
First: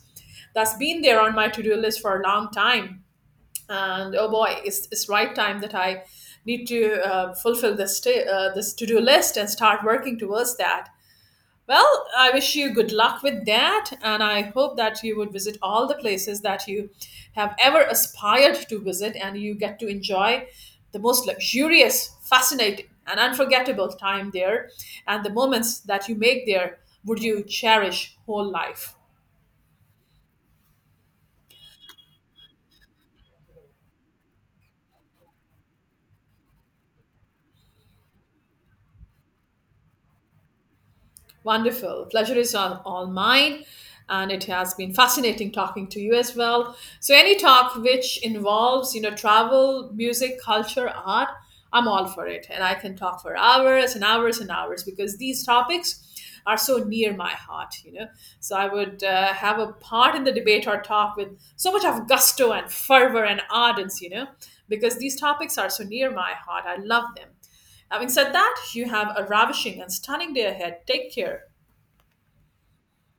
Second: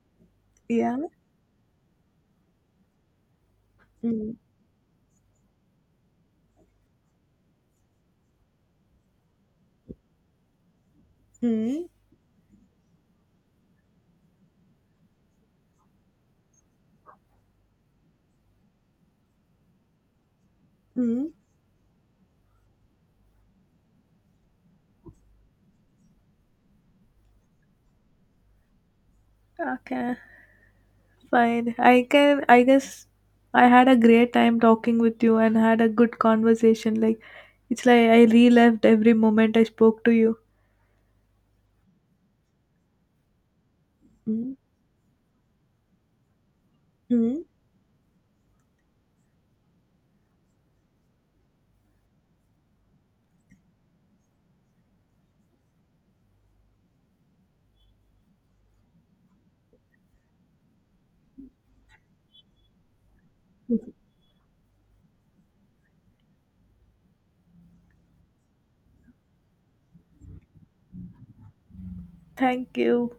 [SPEAKER 1] That's
[SPEAKER 2] Yeah.
[SPEAKER 1] been there on my to-do list for a long time. And oh
[SPEAKER 2] Mm.
[SPEAKER 1] boy, it's right time that I need to fulfill this to-do list and start working towards that.
[SPEAKER 2] Mm.
[SPEAKER 1] Well, I wish you good luck with that, and I hope that you would visit all the places that you have ever aspired to visit and you get to enjoy the most
[SPEAKER 2] Mm.
[SPEAKER 1] luxurious, fascinating, and unforgettable time there and the moments that you make there would you cherish whole life.
[SPEAKER 2] Okay. Fine. I can. I guess I had a great time talking with you and had a good conversation. Like it's like I relived every moment I spoke to you.
[SPEAKER 1] Wonderful. Pleasure is all mine. And it has been fascinating talking to you as well. So, any
[SPEAKER 2] Mm-hmm.
[SPEAKER 1] talk which involves, you know, travel, music, culture, art, I'm all for it. And I can talk for hours and hours and hours because these topics are so near my heart, you know. So, I would have a part in the debate or talk with so much of gusto and fervor and ardence, you know, because these topics are so near my heart. I love them. Having said that, you have a ravishing and stunning day ahead. Take care.
[SPEAKER 2] Thank you.